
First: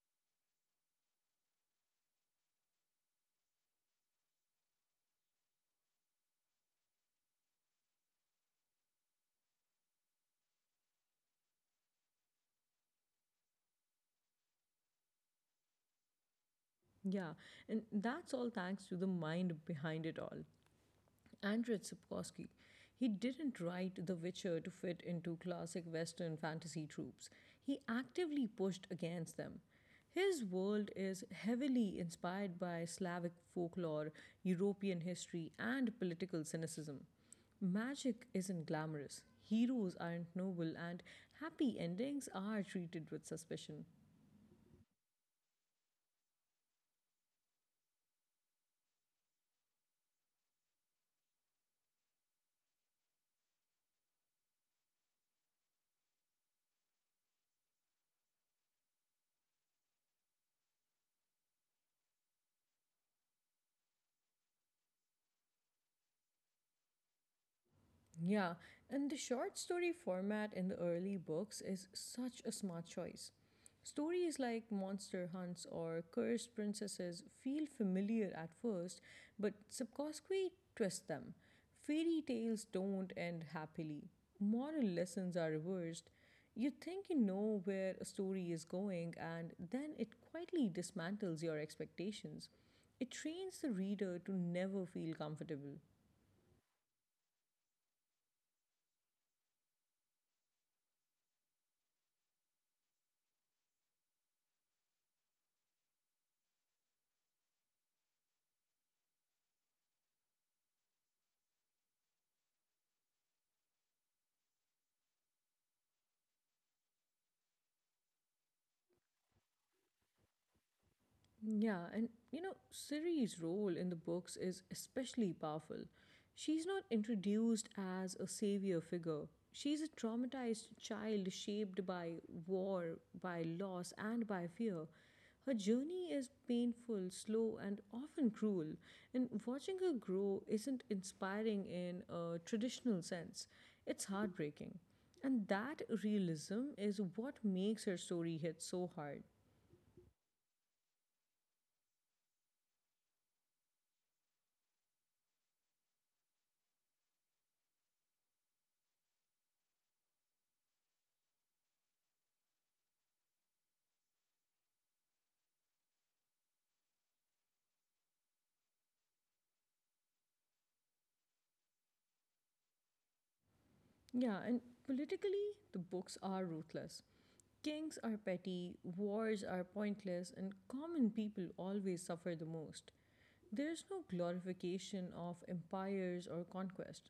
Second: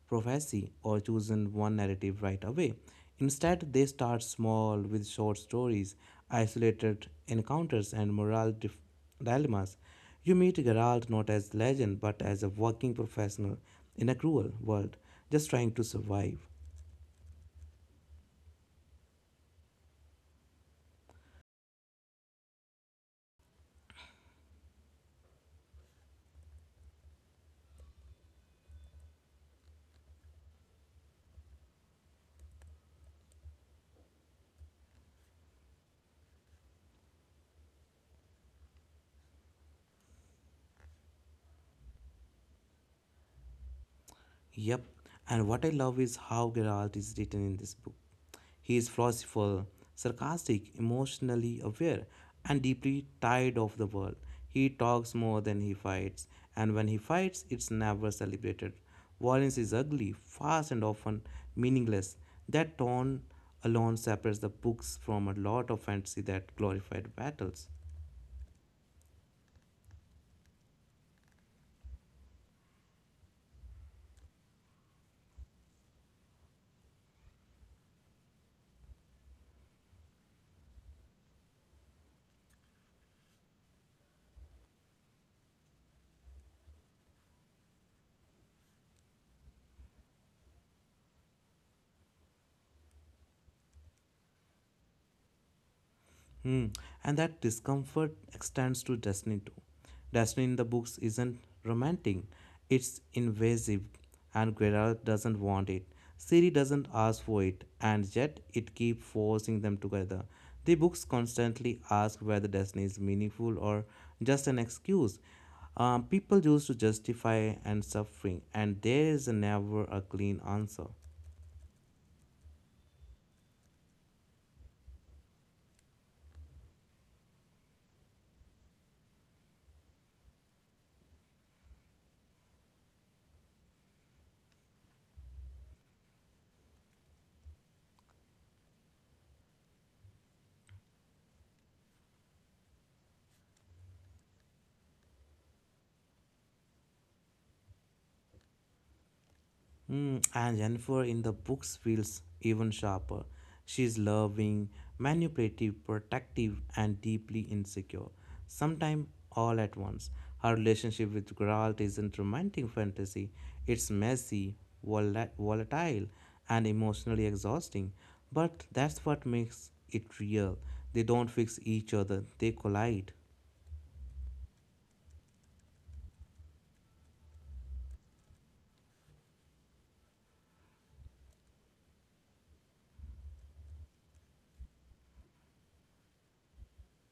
prophecy or chosen one narrative right away. Instead, they start small with short stories, isolated encounters, and dilemmas. You meet Geralt not as legend but as a working professional in a cruel world, just trying to survive. Yeah, and that's all thanks to the mind behind it all. Andrzej Sapkowski. He didn't write The Witcher to fit into classic Western fantasy tropes. He actively pushed against them. His world is heavily inspired by Slavic folklore, European history, and political cynicism. Magic isn't glamorous, heroes aren't noble, and happy endings are treated with suspicion. Yep, and what I love is how Geralt is written in this book. He is philosophical, sarcastic, emotionally aware, and deeply tired of the world. He talks more than he fights, and when he fights, it's never celebrated. Violence is ugly, fast, and often meaningless. That tone alone separates the books from a lot of fantasy that glorified battles. Yeah, and the short story format in the early books is such a smart choice. Stories like Monster Hunts or Cursed Princesses feel familiar at first, but subsequently twist them. Fairy tales don't end happily, moral lessons are reversed. You think you know where a story is going, and then it quietly dismantles your expectations. It trains the reader to never feel comfortable. Hmm. And that discomfort extends to destiny too. Destiny in the books isn't romantic, it's invasive, and Guerrero doesn't want it. Siri doesn't ask for it, and yet it keeps forcing them together. The books constantly ask whether destiny is meaningful or just an excuse. People used to justify and suffering, and there is never a clean answer. Yeah, and you know, Ciri's role in the books is especially powerful. She's not introduced as a savior figure. She's a traumatized child shaped by war, by loss, and by fear. Her journey is painful, slow, and often cruel, and watching her grow isn't inspiring in a traditional sense. It's heartbreaking. And that realism is what makes her story hit so hard. Mm, and Jennifer in the books feels even sharper. She's loving, manipulative, protective, and deeply insecure. Sometimes all at once. Her relationship with Geralt isn't romantic fantasy, it's messy, volatile, and emotionally exhausting. But that's what makes it real. They don't fix each other, they collide. Yeah, and politically, the books are ruthless. Kings are petty, wars are pointless, and common people always suffer the most. There's no glorification of empires or conquest.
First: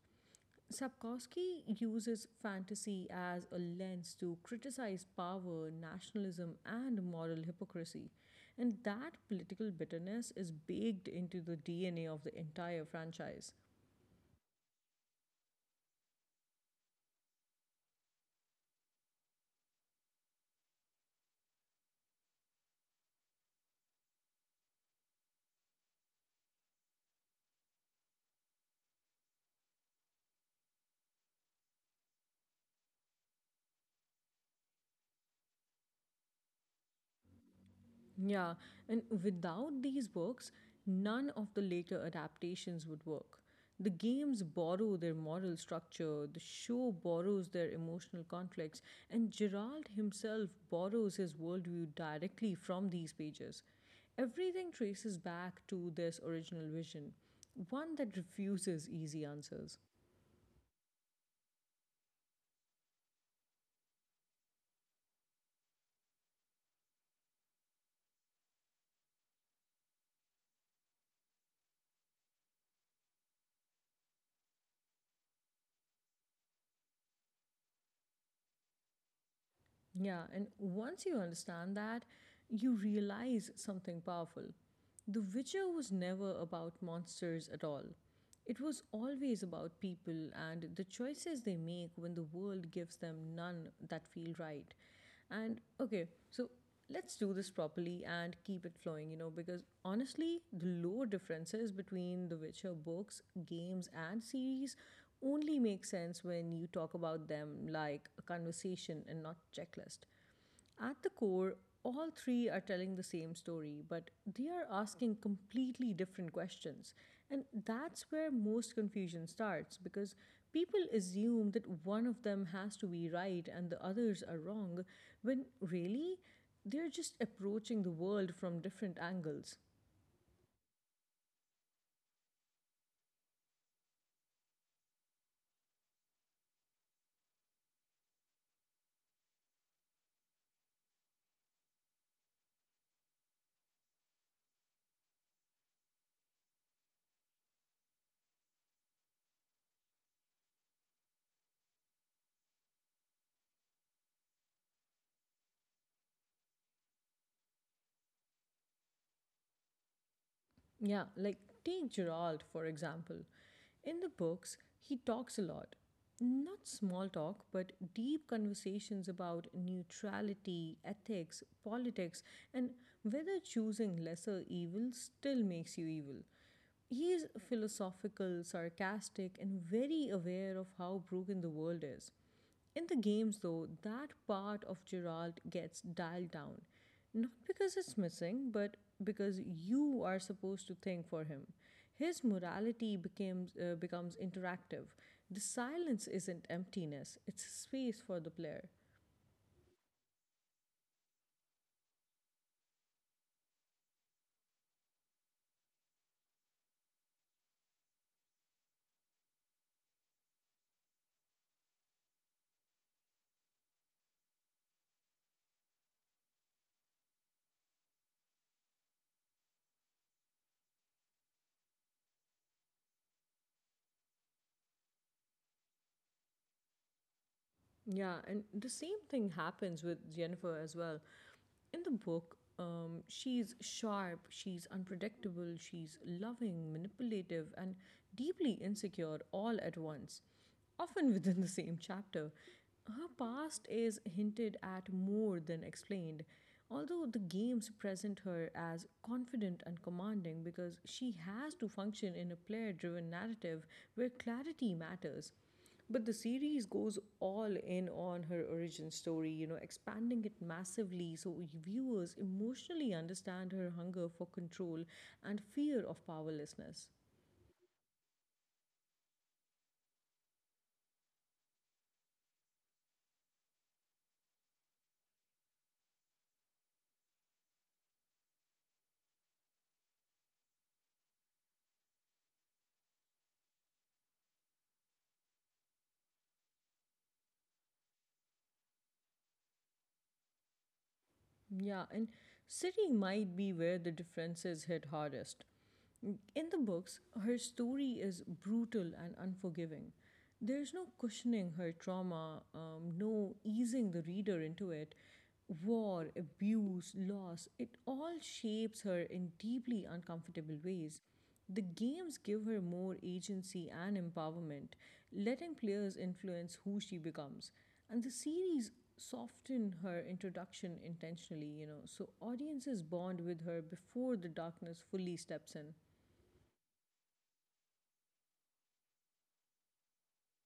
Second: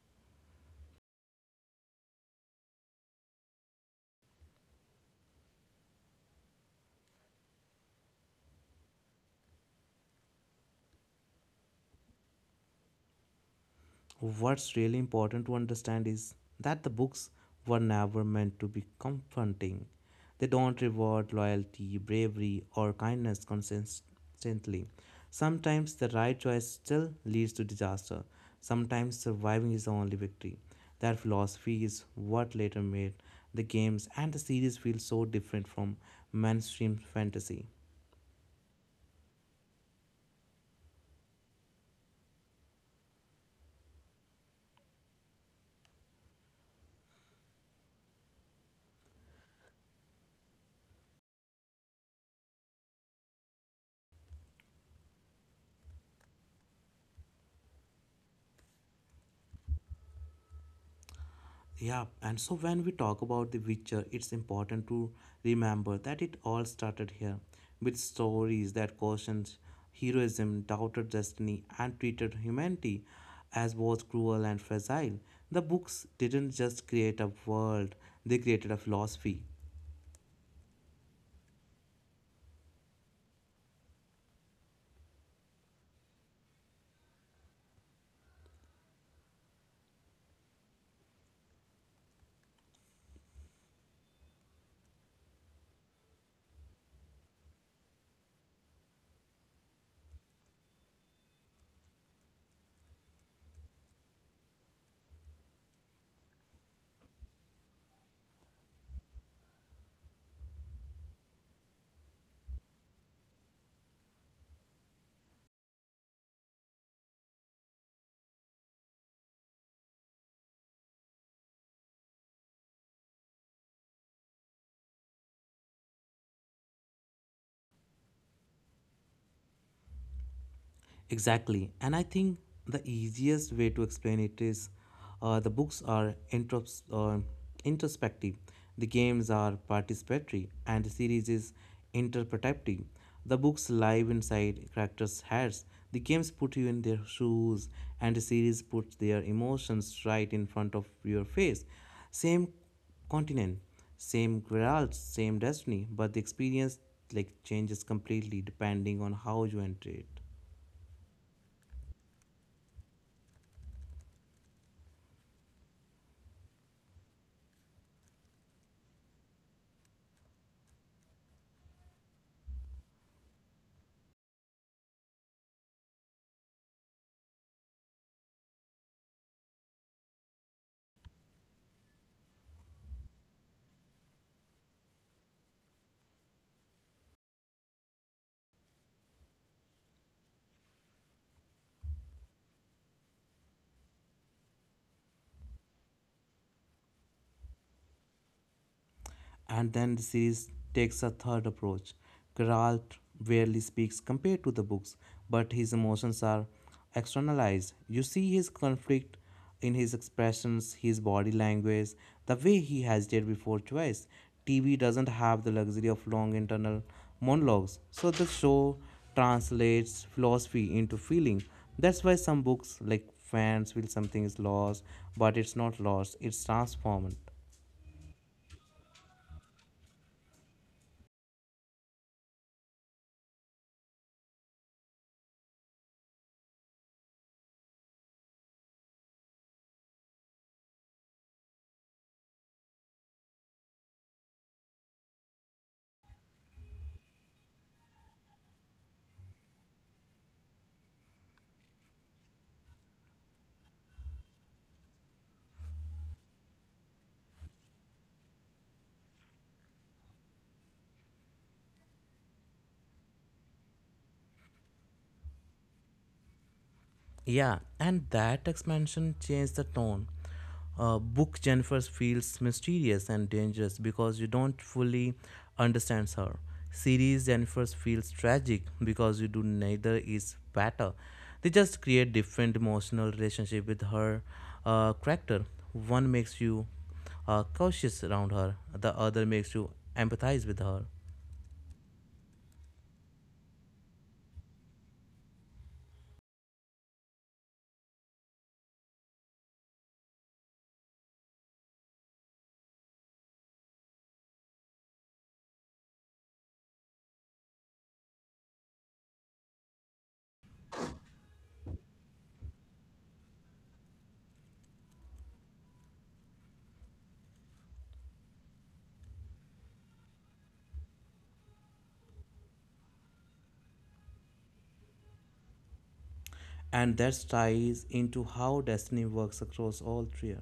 Sapkowski uses fantasy as a lens to criticize power, nationalism, and moral hypocrisy. And that political bitterness is baked into the DNA of the entire franchise. What's really important to understand is that the books were never meant to be comforting. They don't reward loyalty, bravery, or kindness consistently. Sometimes the right choice still leads to disaster. Sometimes surviving is the only victory. That philosophy is what later made the games and the series feel so different from mainstream fantasy. Yeah, and without these works, none of the later adaptations would work. The games borrow their moral structure, the show borrows their emotional conflicts, and Gerald himself borrows his worldview directly from these pages. Everything traces back to this original vision, one that refuses easy answers. Yeah, and so when we talk about The Witcher, it's important to remember that it all started here with stories that questioned heroism, doubted destiny, and treated humanity as both cruel and fragile. The books didn't just create a world, they created a philosophy. Yeah, and once you understand that, you realize something powerful. The Witcher was never about monsters at all. It was always about people and the choices they make when the world gives them none that feel right. And okay, so let's do this properly and keep it flowing, you know, because honestly, the lore differences between The Witcher books, games, and series only make sense when you talk about them like a conversation and not checklist. At the core, all three are telling the same story, but they are asking completely different questions. And that's where most confusion starts because people assume that one of them has to be right and the others are wrong, when really, they're just approaching the world from different angles. Exactly. And I think the easiest way to explain it is the books are introspective, the games are participatory, and the series is interpretative. The books live inside characters' heads, the games put you in their shoes, and the series puts their emotions right in front of your face. Same continent, same grants, same destiny, but the experience like changes completely depending on how you enter it. Yeah, like take Gerald, for example. In the books, he talks a lot. Not small talk, but deep conversations about neutrality, ethics, politics, and whether choosing lesser evil still makes you evil. He is philosophical, sarcastic, and very aware of how broken the world is. In the games, though, that part of Gerald gets dialed down. Not because it's missing, but because you are supposed to think for him. His morality becomes interactive. The silence isn't emptiness, it's space for the player. And then the series takes a third approach. Geralt rarely speaks compared to the books, but his emotions are externalized. You see his conflict in his expressions, his body language, the way he hesitated before choice. TV doesn't have the luxury of long internal monologues, so the show translates philosophy into feeling. That's why some books, like fans, feel something is lost, but it's not lost, it's transformed. Yeah, and the same thing happens with Jennifer as well. In the book, she's sharp, she's unpredictable, she's loving, manipulative, and deeply insecure all at once, often within the same chapter. Her past is hinted at more than explained, although the games present her as confident and commanding because she has to function in a player driven narrative where clarity matters. But the series goes all in on her origin story, you know, expanding it massively so viewers emotionally understand her hunger for control and fear of powerlessness. Yeah, and that expansion changed the tone. Book Jennifer feels mysterious and dangerous because you don't fully understand her. Series Jennifer feels tragic because you do neither is better. They just create different emotional relationship with her character. One makes you cautious around her, the other makes you empathize with her. Yeah, and city might be where the differences hit hardest. In the books, her story is brutal and unforgiving. There's no cushioning her trauma, no easing the reader into it. War, abuse, loss, it all shapes her in deeply uncomfortable ways. The games give her more agency and empowerment, letting players influence who she becomes. And the series soften her introduction intentionally, you know, so audiences bond with her before the darkness fully steps in. And that ties into how destiny works across all three.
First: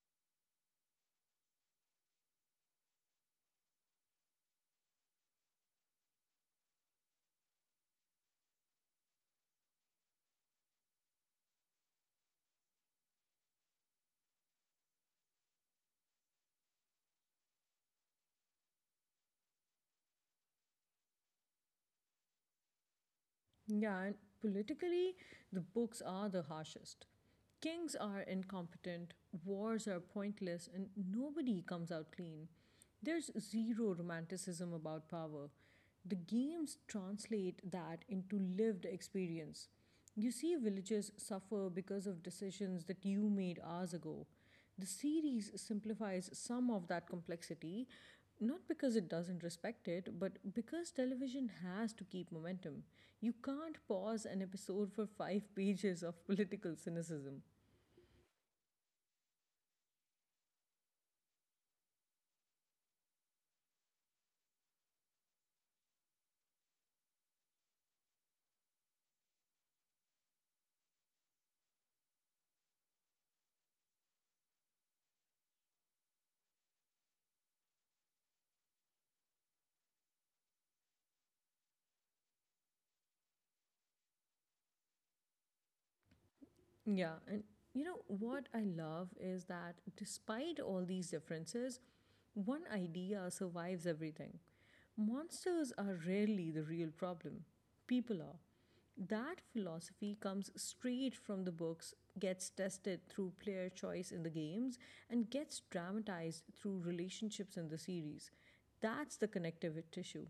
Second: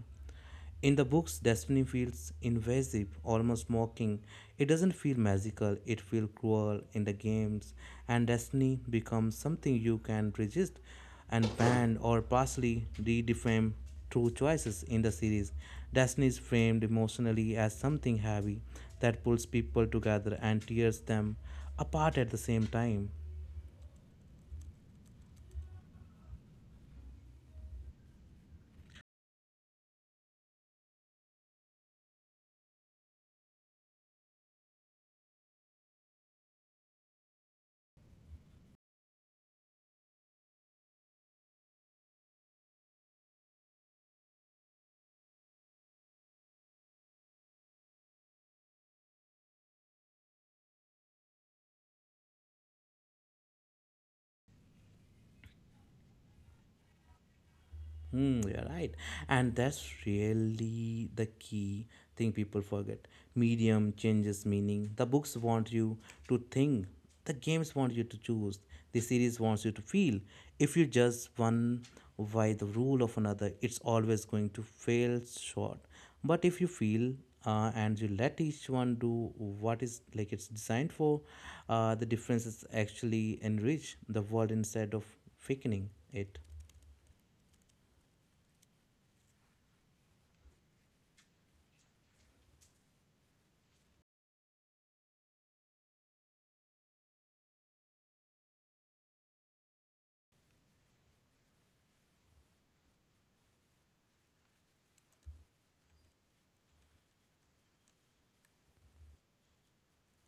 In the books, destiny feels invasive, almost mocking. It doesn't feel magical, it feels cruel in the games, and destiny becomes something you can resist and ban or partially redefine through choices in the series. Destiny is framed emotionally as something heavy that pulls people together and tears them apart at the same time. Yeah, and politically, the books are the harshest. Kings are incompetent, wars are pointless, and nobody comes out clean. There's zero romanticism about power. The games translate that into lived experience. You see villages suffer because of decisions that you made hours ago. The series simplifies some of that complexity, not because it doesn't respect it, but because television has to keep momentum. You can't pause an episode for five pages of political cynicism. Hmm, you're right. And that's really the key thing people forget. Medium changes meaning. The books want you to think, the games want you to choose, the series wants you to feel. If you judge one by the rule of another, it's always going to fail short. But if you feel and you let each one do what is like it's designed for, the differences actually enrich the world instead of weakening it. Yeah, and you know what I love is that despite all these differences, one idea survives everything. Monsters are rarely the real problem, people are. That philosophy comes straight from the books, gets tested through player choice in the games, and gets dramatized through relationships in the series. That's the connective tissue.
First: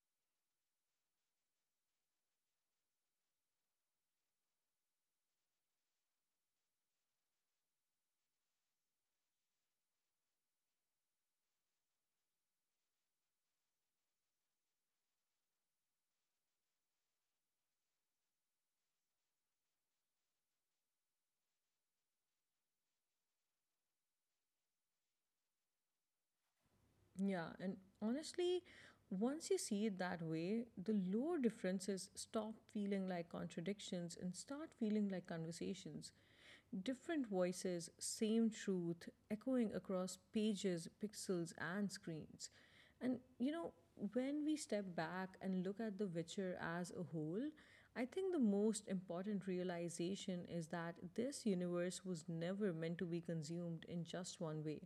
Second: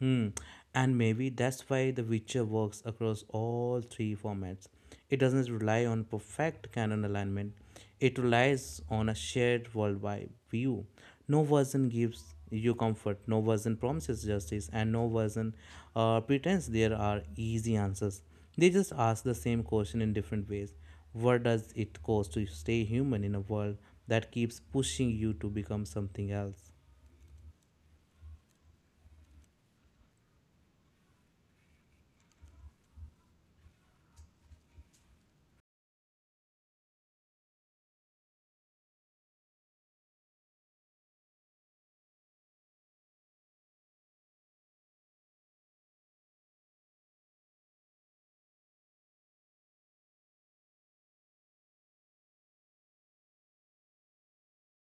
Hmm. And maybe that's why The Witcher works across all three formats. It doesn't rely on perfect canon alignment, it relies on a shared worldwide view. No version gives you comfort, no version promises justice, and no version pretends there are easy answers. They just ask the same question in different ways. What does it cost to stay human in a world that keeps pushing you to become something else? Yeah, and honestly, once you see it that way, the lower differences stop feeling like contradictions and start feeling like conversations. Different voices, same truth, echoing across pages, pixels, and screens. And you know, when we step back and look at The Witcher as a whole, I think the most important realization is that this universe was never meant to be consumed in just one way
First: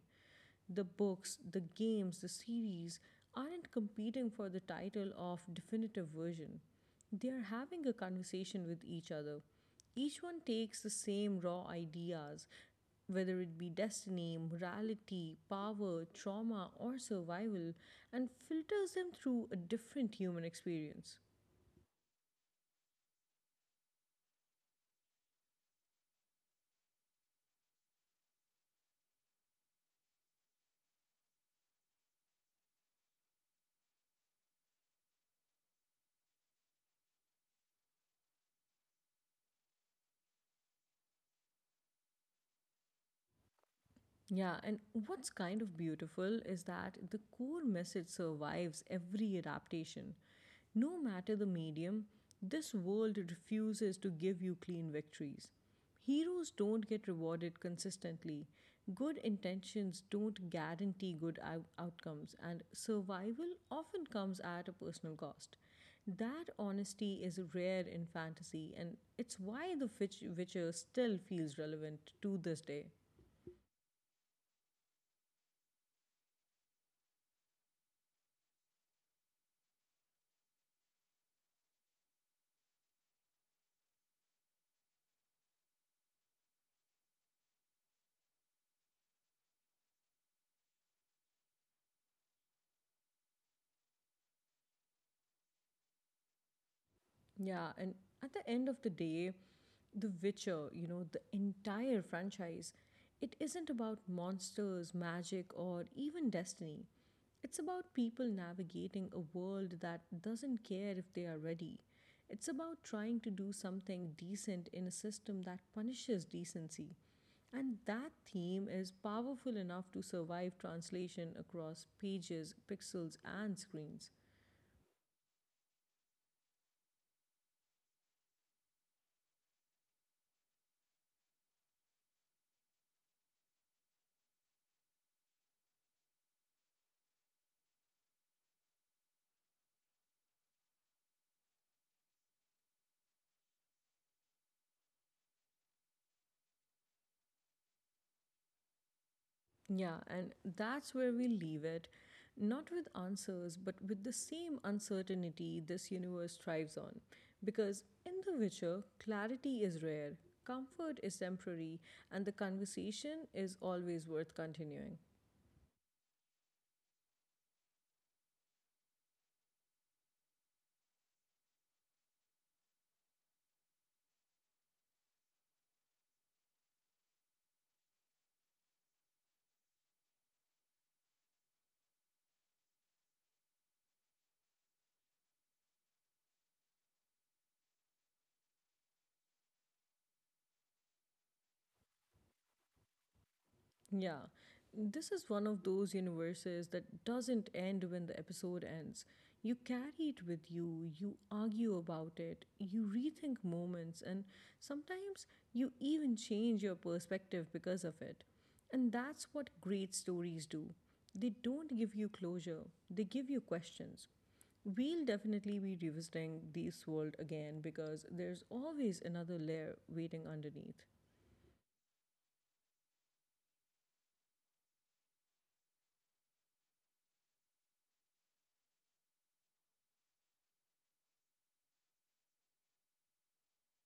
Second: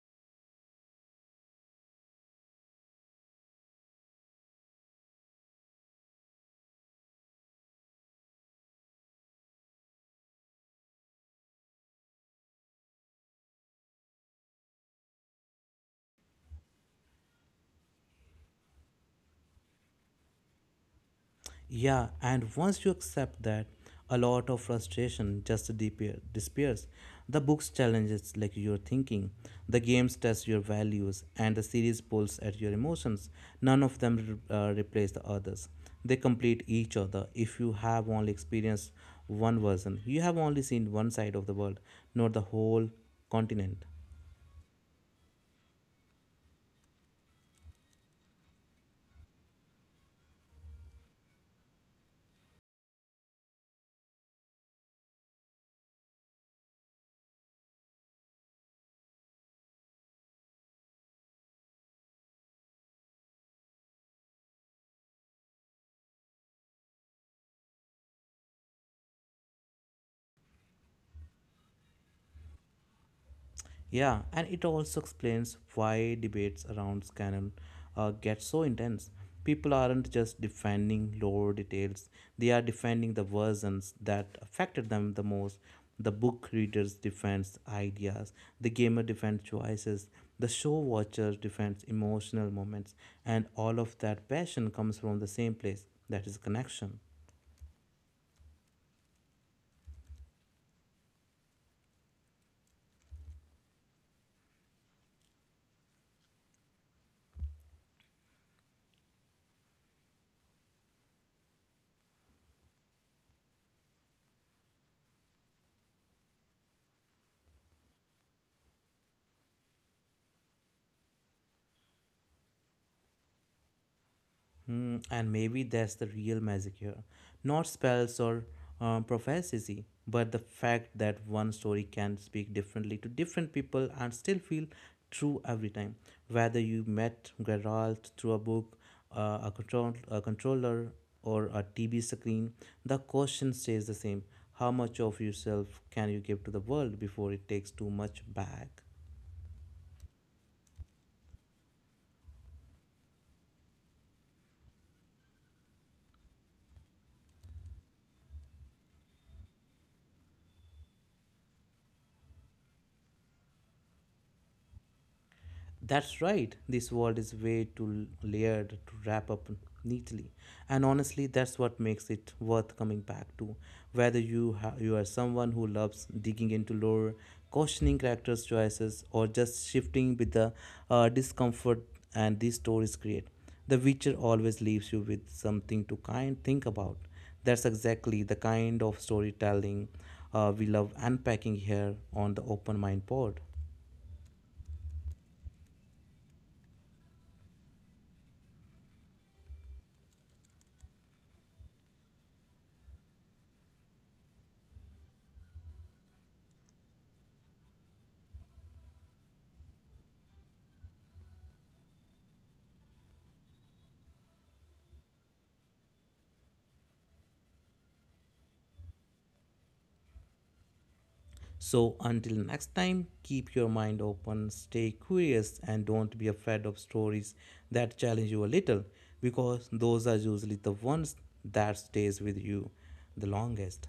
the books, the games, the series aren't competing for the title of definitive version. They are having a conversation with each other. Each one takes the same raw ideas, whether it be destiny, morality, power, trauma, or survival, and filters them through a different human experience. Yeah, and once you accept that, a lot of disappears. The books challenges like your thinking, the games test your values, and the series pulls at your emotions. None of them replace the others. They complete each other. If you have only experienced one version, you have only seen one side of the world, not the whole continent. Yeah, and what's kind of beautiful is that the core message survives every adaptation. No matter the medium, this world refuses to give you clean victories. Heroes don't get rewarded consistently. Good intentions don't guarantee good outcomes, and survival often comes at a personal cost. That honesty is rare in fantasy, and it's why Witcher still feels relevant to this day. Yeah, and it also explains why debates around canon get so intense. People aren't just defending lore details, they are defending the versions that affected them the most. The book readers defends ideas, the gamer defends choices, the show watcher defends emotional moments, and all of that passion comes from the same place that is connection. Yeah, and at the end of the day, The Witcher, you know, the entire franchise, it isn't about monsters, magic, or even destiny. It's about people navigating a world that doesn't care if they are ready. It's about trying to do something decent in a system that punishes decency. And that theme is powerful enough to survive translation across pages, pixels, and screens. Hmm, and maybe that's the real magic here. Not spells or prophecy, but the fact that one story can speak differently to different people and still feel true every time. Whether you met Geralt through a book, a controller, or a TV screen, the question stays the same. How much of yourself can you give to the world before it takes too much back? Yeah, and that's where we leave it. Not with answers, but with the same uncertainty this universe thrives on. Because in The Witcher, clarity is rare, comfort is temporary, and the conversation is always worth continuing. That's right. This world is way too layered to wrap up neatly. And honestly, that's what makes it worth coming back to. Whether you are someone who loves digging into lore, questioning characters' choices, or just shifting with the discomfort and these stories create, The Witcher always leaves you with something to kind think about. That's exactly the kind of storytelling we love unpacking here on the Open Mind Pod. Yeah, this is one of those universes that doesn't end when the episode ends. You carry it with you, you argue about it, you rethink moments, and sometimes you even change your perspective because of it. And that's what great stories do. They don't give you closure, they give you questions. We'll definitely be revisiting this world again because there's always another layer waiting underneath. So, until next time, keep your mind open, stay curious, and don't be afraid of stories that challenge you a little because those are usually the ones that stays with you the longest.